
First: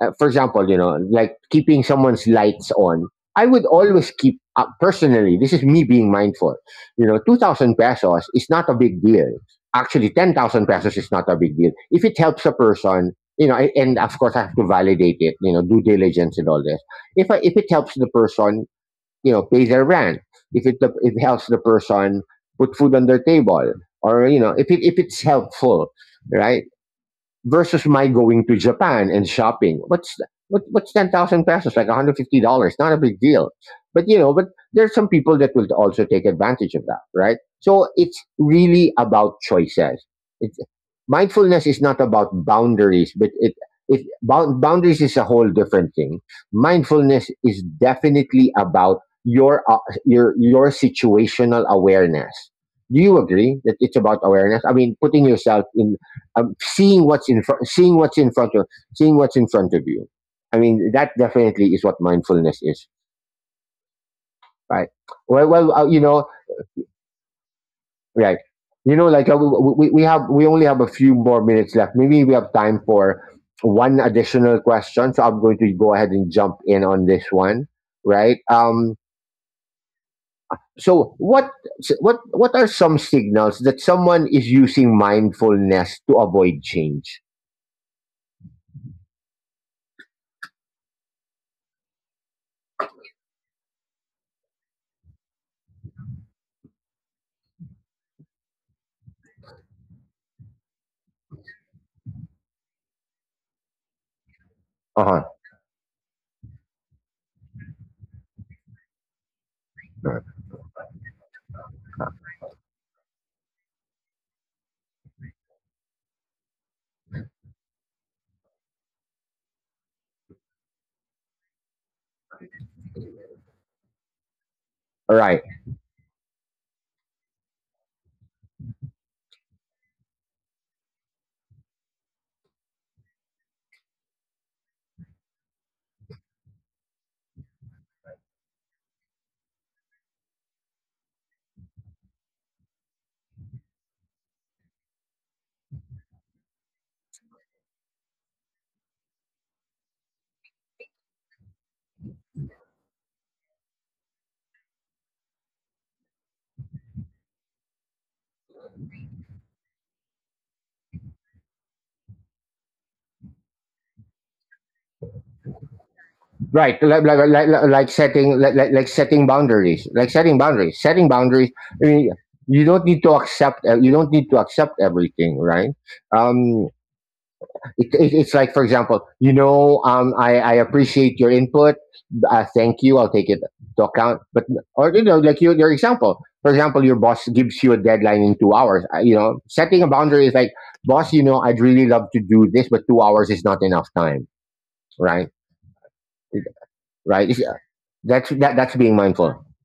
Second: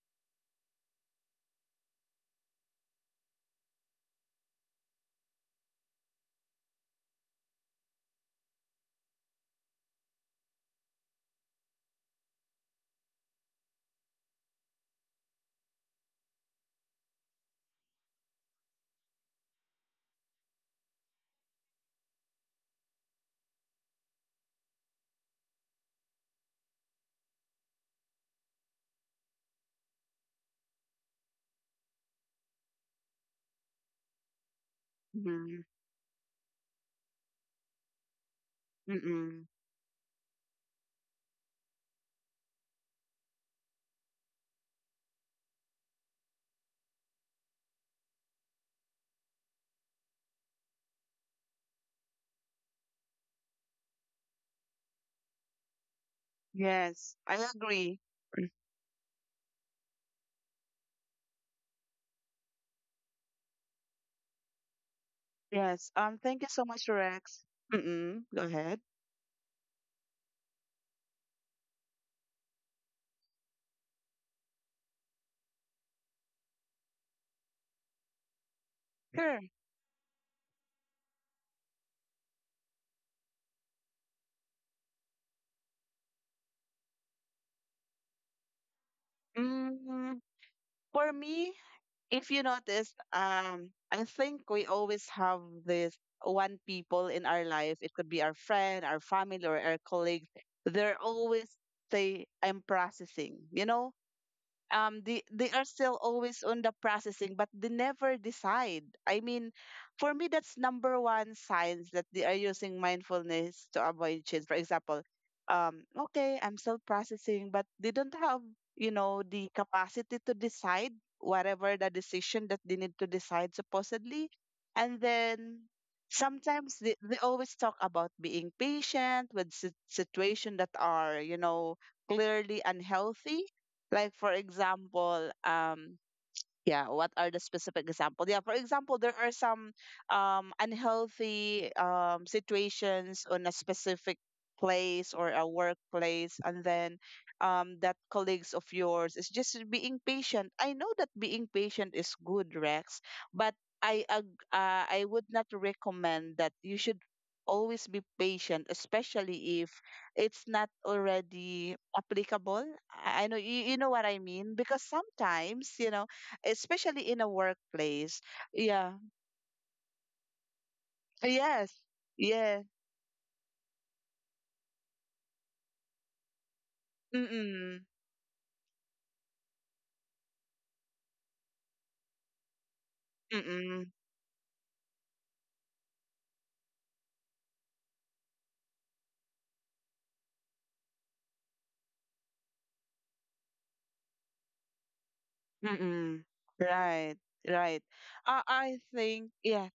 [SPEAKER 2] uh, for example, you know, like keeping someone's lights on, I would always keep up personally. This is me being mindful. You know, two thousand pesos is not a big deal. Actually, ten thousand pesos is not a big deal. If it helps a person, you know, I- and of course I have to validate it, you know, due diligence and all this. If I, if it helps the person, you know, pay their rent, if it, it helps the person put food on their table, or, you know, if it, if it's helpful, right? Versus my going to Japan and shopping. What's what, what's ten thousand pesos? Like one hundred fifty dollars? Not a big deal. But you know, but there's some people that
[SPEAKER 1] Mm-hmm.
[SPEAKER 2] will also take advantage of that, right? So it's really about
[SPEAKER 1] Mm-hmm.
[SPEAKER 2] choices. It's, mindfulness is not about boundaries, but it it bound, boundaries is a whole different thing. Mindfulness is definitely about your uh, your your situational awareness. Do you agree that it's about awareness? I mean, putting yourself in, um, seeing
[SPEAKER 1] Yes,
[SPEAKER 2] what's
[SPEAKER 1] I
[SPEAKER 2] in front, seeing
[SPEAKER 1] agree.
[SPEAKER 2] what's in front of, seeing what's in front of you. I mean, that definitely is what mindfulness is, right? Well, well, uh,
[SPEAKER 1] Yes.
[SPEAKER 2] you
[SPEAKER 1] Um,
[SPEAKER 2] know,
[SPEAKER 1] thank you so much, Rex. Mm-mm,
[SPEAKER 2] right?
[SPEAKER 1] go ahead.
[SPEAKER 2] You know, like uh, we, we- we have, we only have a few more minutes left. Maybe we have time for one additional question. So I'm going to go ahead and jump in on this one, right? Um,
[SPEAKER 1] Sure.
[SPEAKER 2] so what, so what, what are some signals that someone is using mindfulness to avoid change?
[SPEAKER 1] Mm, for me, if you notice, um, I think we always have this one people in our life. It could be our friend, our family, or our colleagues. They're always say, I'm processing, you know? um they
[SPEAKER 2] Uh
[SPEAKER 1] they are still always on the processing, but they never decide. I mean, for
[SPEAKER 2] huh.
[SPEAKER 1] me that's number one signs that they are using mindfulness to avoid change. For example, um okay, I'm still processing, but they don't have you know the capacity to decide whatever the decision that they need to decide supposedly. And
[SPEAKER 2] Right.
[SPEAKER 1] then sometimes they, they always talk about being patient with sit- situation that are you know clearly unhealthy. Like for example, um, yeah, what are the specific examples? Yeah, for example, there are some um, unhealthy um, situations on a specific place or a workplace, and then um, that colleagues of yours is just being patient. I know that being patient is good, Rex, but I ag- uh, I would not recommend that you should always be patient, especially if it's not already applicable. I I know you, you know what I mean, because sometimes you know
[SPEAKER 2] Right,
[SPEAKER 1] especially
[SPEAKER 2] like,
[SPEAKER 1] in
[SPEAKER 2] like,
[SPEAKER 1] a
[SPEAKER 2] like, like like
[SPEAKER 1] workplace.
[SPEAKER 2] setting like, like
[SPEAKER 1] Yeah.
[SPEAKER 2] like setting boundaries, like setting boundaries setting boundaries.
[SPEAKER 1] Yes.
[SPEAKER 2] I mean,
[SPEAKER 1] Yeah.
[SPEAKER 2] you don't need to accept, uh, you don't need to accept everything, right? um
[SPEAKER 1] Mm-mm.
[SPEAKER 2] it, it, it's like for example, you know, um i i appreciate your input. Uh, thank you, I'll take it
[SPEAKER 1] Mm-mm.
[SPEAKER 2] to account. But or, you know, like your, your example, for example, your boss gives you a deadline in two hours. Uh, you know, setting a boundary is like, boss, you know, I'd really love to do this, but two hours is not enough time, right?
[SPEAKER 1] Mm-mm. Right.
[SPEAKER 2] right It's-
[SPEAKER 1] Right.
[SPEAKER 2] that's
[SPEAKER 1] I
[SPEAKER 2] that,
[SPEAKER 1] I
[SPEAKER 2] that's being
[SPEAKER 1] think
[SPEAKER 2] mindful.
[SPEAKER 1] yeah.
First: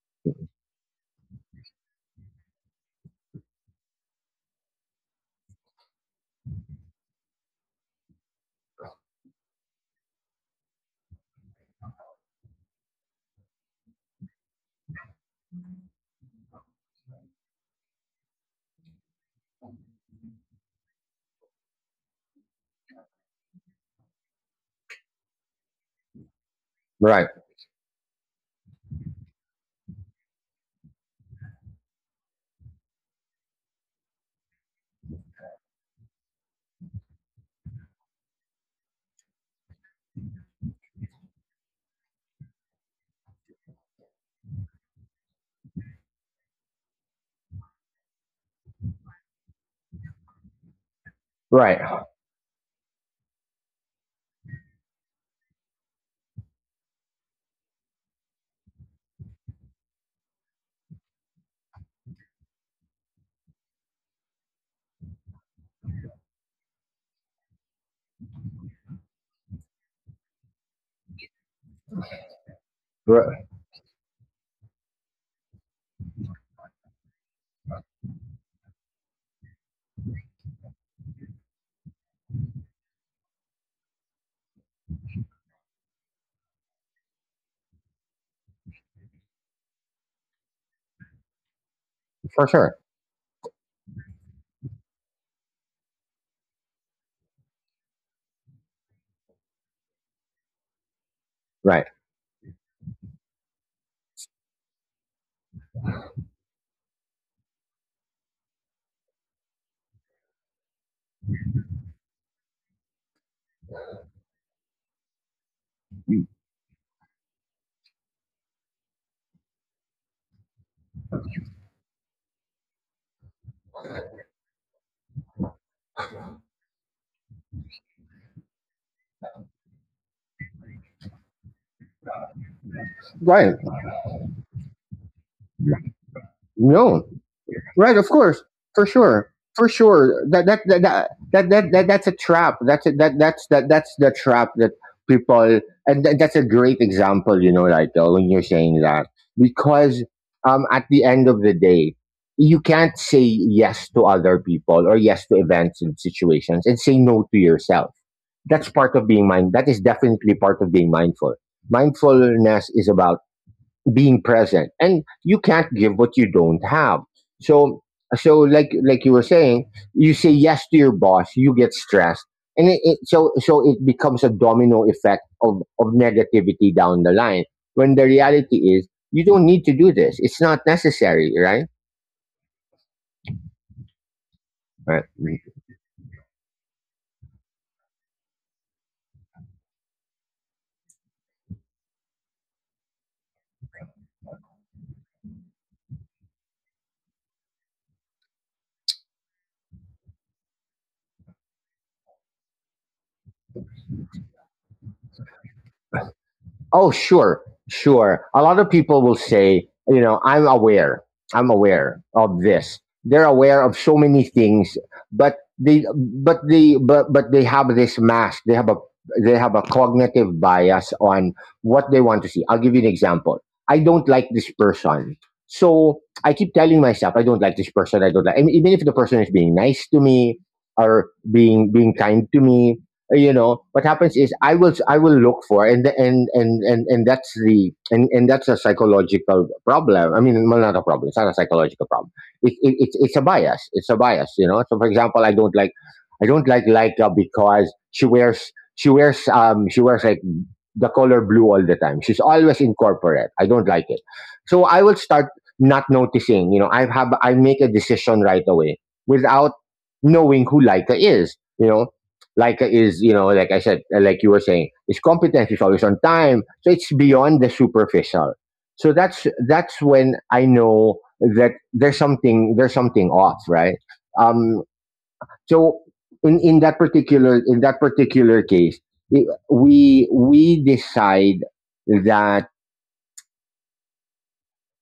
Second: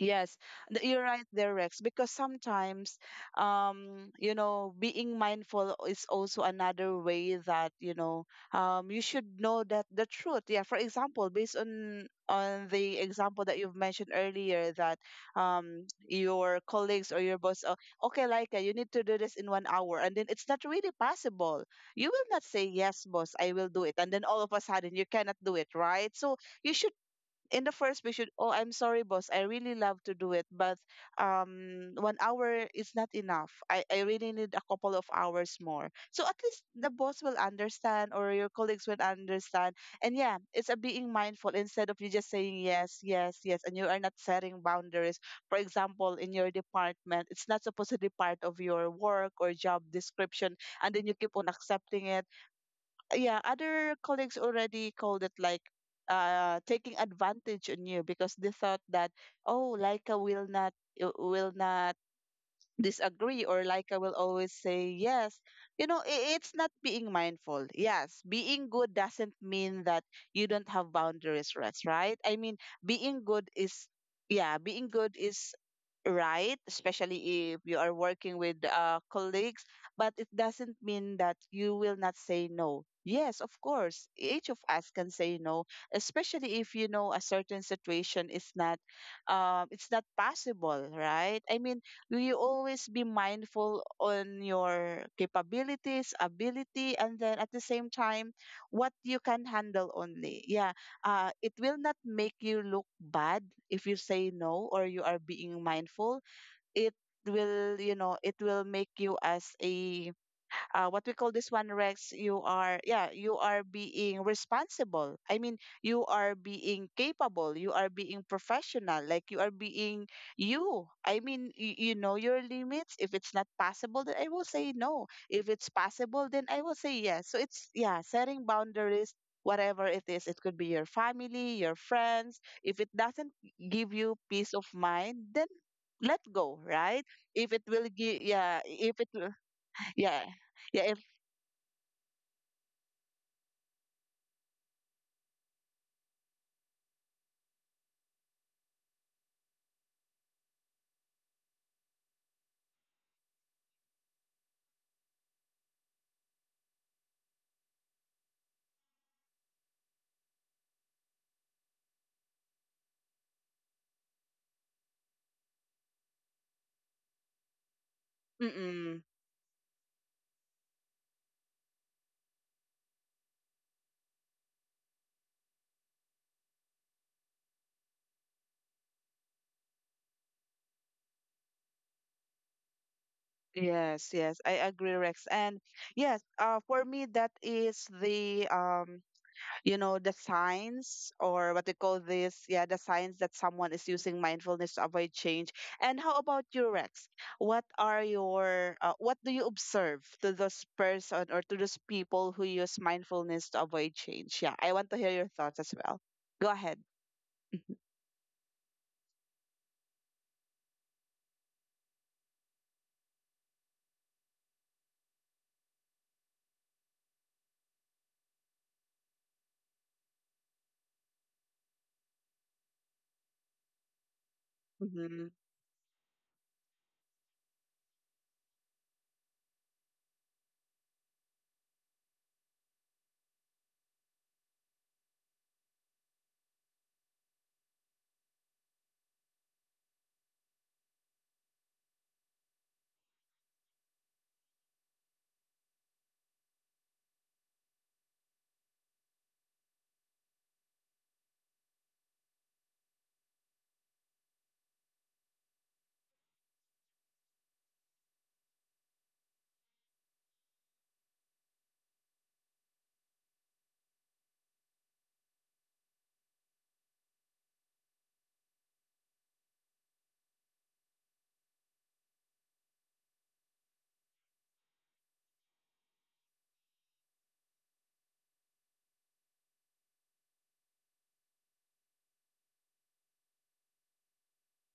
[SPEAKER 1] Yes, th- you're right there, Rex, because sometimes, um, you know, being mindful is also another way that, you know, um, you should know that the truth. Yeah, for example, based on on the example that you've mentioned earlier that um your colleagues or your boss, oh, okay, Laika, you need to do this in one hour, and then it's not really possible. You will not say, yes, boss, I will do it, and then all of a sudden you cannot do it, right? So you should
[SPEAKER 2] Right.
[SPEAKER 1] in the first we should, oh, I'm sorry, boss, I really love to do it, but um one hour is not enough. I, I really need a couple of hours more, so at least the boss will understand or your colleagues will understand. And yeah, it's a being mindful instead of you just saying yes, yes, yes, and you are not setting boundaries. For example, in your department, it's not supposed to be part of your work or job description, and then you keep on
[SPEAKER 2] Right.
[SPEAKER 1] accepting it. Yeah, other colleagues already called it like uh taking advantage on you because they thought that, oh, Laika will not, uh, will not disagree or Laika will always say yes. You know, i- it's not being mindful. Yes, being good doesn't mean that you don't have boundaries, Rex, right? I mean, being
[SPEAKER 2] Right.
[SPEAKER 1] good is yeah, being good is right, especially if you are working with uh, colleagues. But it doesn't mean that you will not say no. Yes, of course, each of us can say no, especially if you know a certain situation is not um, it's not possible, right? I mean, you
[SPEAKER 2] For sure.
[SPEAKER 1] always be mindful on your capabilities ability, and then at the same time what you can handle only. Yeah, uh, it will
[SPEAKER 2] Right.
[SPEAKER 1] not make you look bad if you say no or you are being mindful. It will, you know, it will make you as a uh, what we call this one, Rex, you are, yeah, you are being responsible. I mean, you are being capable, you are being professional, like you are being you I mean you, you know your limits. If it's not possible, then I will say no. If it's possible, then I will say yes. So it's, yeah, setting boundaries. Whatever it is, it could be your family, your friends. If it doesn't
[SPEAKER 2] Right.
[SPEAKER 1] give you peace of mind, then let go,
[SPEAKER 2] No.
[SPEAKER 1] right? if it will
[SPEAKER 2] Right. Of
[SPEAKER 1] give
[SPEAKER 2] course.
[SPEAKER 1] yeah
[SPEAKER 2] For
[SPEAKER 1] if it
[SPEAKER 2] sure.
[SPEAKER 1] will
[SPEAKER 2] For sure.
[SPEAKER 1] Yeah,
[SPEAKER 2] That that that
[SPEAKER 1] yeah.
[SPEAKER 2] that that, that, that that's a trap. That's a, that that's that that's the trap that people, and th- that's a great example. You know, like uh, when you're saying that because um at the end of the day you can't say yes to other people or yes to events and situations and say no to yourself. That's part of being mind. That is definitely part of being mindful. Mindfulness is about being present, and you can't give what you don't have. So, so like like
[SPEAKER 1] Mm-mm.
[SPEAKER 2] you were saying, you say yes to your boss, you get stressed, and it, it, so so it becomes a domino effect of of negativity down the line. When the reality is, you don't need to do this; it's not necessary, right?
[SPEAKER 1] Yes, yes, I agree,
[SPEAKER 2] Right.
[SPEAKER 1] Rex. And yes, uh, for me, that is the um, you know, the signs or what they call this, yeah, the signs that someone is using mindfulness to avoid change. And how about you, Rex? What are your, uh, what do you observe to those person or to those people who use mindfulness to avoid change? Yeah, I want to hear your thoughts as well. Go ahead.
[SPEAKER 2] Oh, sure, sure. A lot of people will say, you know, I'm aware. I'm aware of this. They're aware of so many things, but they, but they, but but they have this mask. They have a, they have a cognitive bias on what they want to see. I'll give you an example. I don't like this person,
[SPEAKER 1] Mm-hmm.
[SPEAKER 2] so I keep telling myself I don't like this person. I don't like. I mean, even if the person is being nice to me or being being kind to me, uh, you know what happens is, i will I will look for, and the- and and and, and that's the, and, and that's a psychological problem. I mean, well, not a problem, it's not a psychological problem, it, it, it's it's a bias, it's a bias You know, so for example, i don't like I don't like Laika because she wears she wears um she wears, like, the color blue all the time. She's always in corporate. I don't like it. So I will start not noticing. You know, I have I make a decision right away without knowing who Leica is. You know, Leica is, you know, like I said, uh, like you were saying, is competent, is always on time. So it's beyond the superficial. So that's that's when I know that there's something, there's something off, right? Um, so in, in that particular, in that particular case, we we decide that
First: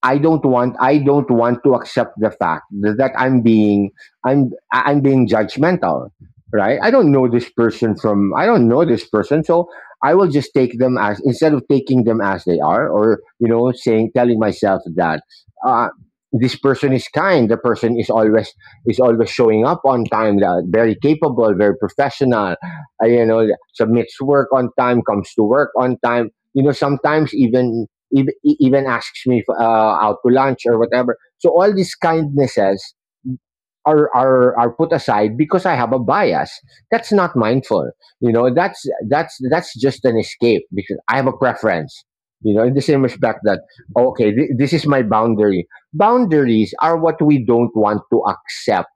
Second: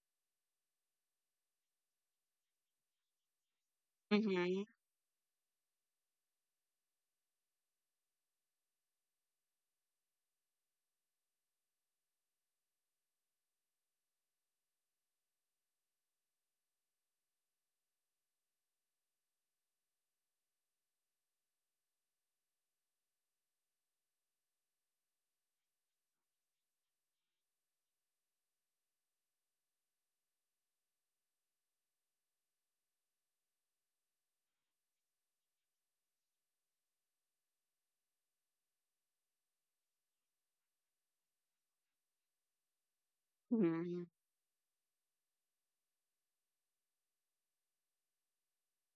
[SPEAKER 2] I don't want I don't want to accept the fact that I'm being I'm
[SPEAKER 1] Mm-hmm.
[SPEAKER 2] I'm being judgmental, right? I don't know this person from I don't know this person, so I will just take them as, instead of taking them as they are, or, you know, saying, telling myself that uh, this person is kind, the person is always, is always showing up on time. That, very capable, very professional, uh, you know, submits work on time, comes to work on time. You know, sometimes even even, e, even asks me if, uh, out to lunch or whatever. So all these kindnesses are, are are put aside because I have a bias. That's not mindful. You know, that's that's that's just an escape because I have a preference. You know, in the same respect that,
[SPEAKER 1] Mm-hmm.
[SPEAKER 2] okay, th- this is my boundary. Boundaries are what we don't want to accept,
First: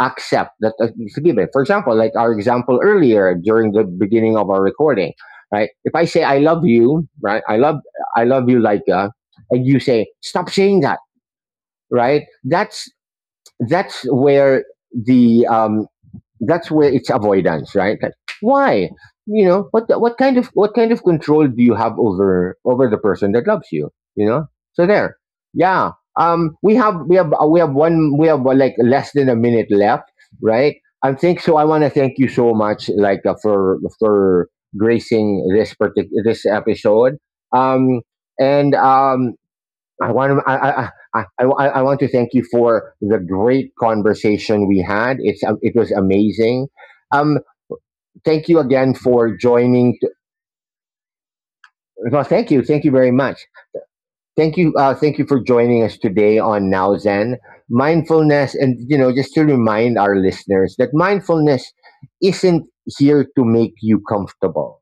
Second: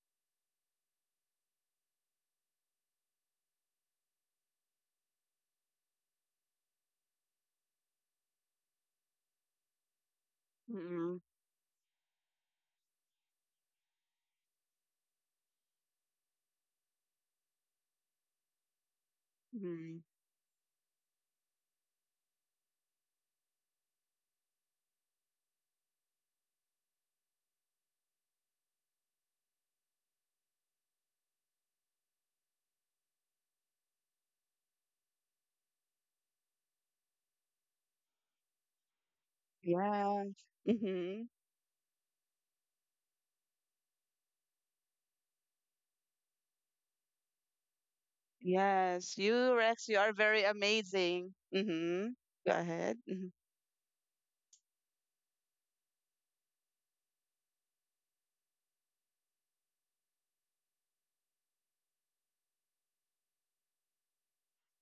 [SPEAKER 2] accept that, uh, it's given. For example, like our example earlier during the beginning of our recording, right? If I say I love you, right? I love I love you, like, and you say stop saying that,
[SPEAKER 1] Mm-hmm.
[SPEAKER 2] right? That's that's where the, um, that's where it's avoidance, right? Like, why? You know, what
[SPEAKER 1] Mm-hmm.
[SPEAKER 2] what kind of what kind of control do you have over, over the person that loves you? You know, so there, yeah. Um, we have, we have we have one we have uh, like less than a minute left, right? I think so. I want to thank you so much, like, uh, for for gracing this particular, this episode. Um, and um, I
[SPEAKER 1] Yeah.
[SPEAKER 2] want to, I, I,
[SPEAKER 1] Mm-hmm.
[SPEAKER 2] I, I, I want to thank you for the great conversation we had. It's, um, it was amazing. Um, thank you again
[SPEAKER 1] Yes,
[SPEAKER 2] for
[SPEAKER 1] you, Rex,
[SPEAKER 2] joining.
[SPEAKER 1] you are very amazing. Mm-hmm.
[SPEAKER 2] No, thank
[SPEAKER 1] Go
[SPEAKER 2] you, thank you
[SPEAKER 1] ahead.
[SPEAKER 2] very
[SPEAKER 1] Hmm.
[SPEAKER 2] much. Thank you, uh, thank you for joining us today on Now Zen mindfulness. And you know, just to remind our listeners that mindfulness isn't here to make you comfortable,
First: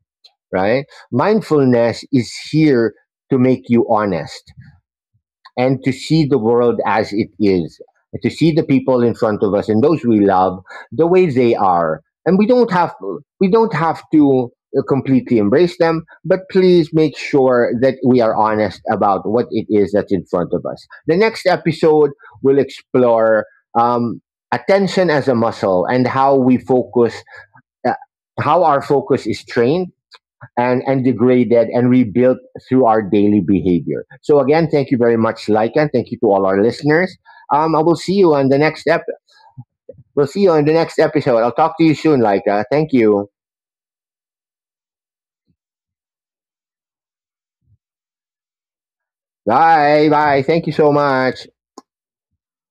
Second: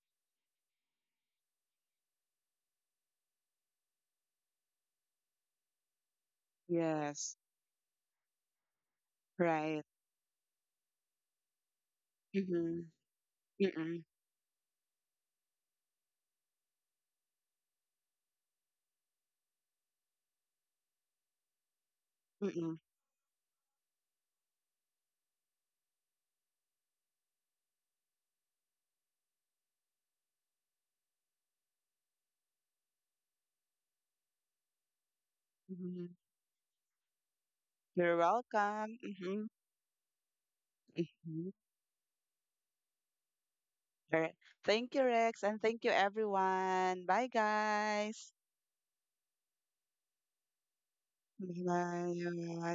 [SPEAKER 2] right? Mindfulness is here to make you honest, and to see the world as it
[SPEAKER 1] Yes,
[SPEAKER 2] is, to see the people in front of us and
[SPEAKER 1] right.
[SPEAKER 2] those we love the way they are. And we don't
[SPEAKER 1] Mm-hmm.
[SPEAKER 2] have, we don't have
[SPEAKER 1] Mm-mm.
[SPEAKER 2] to, uh, completely embrace them, but please make sure that we are honest about what it is that's in front of us. The next episode will
[SPEAKER 1] Mm-mm.
[SPEAKER 2] explore, um, attention as a muscle and how we focus, uh, how our focus is trained and, and degraded and rebuilt through our daily behavior. So again, thank you very much, Lycan.
[SPEAKER 1] Mm-hmm.
[SPEAKER 2] Thank you to all our listeners. Um, I will see
[SPEAKER 1] You're
[SPEAKER 2] you on the next
[SPEAKER 1] welcome.
[SPEAKER 2] ep.
[SPEAKER 1] Mm-hmm.
[SPEAKER 2] We'll see you on the next episode.
[SPEAKER 1] Mm-hmm.
[SPEAKER 2] I'll talk to you soon, Lyca. Thank you.
[SPEAKER 1] All right. Thank you, Rex, and thank you, everyone. Bye, guys.
[SPEAKER 2] Bye. Bye. Thank you so much.
[SPEAKER 1] Bye.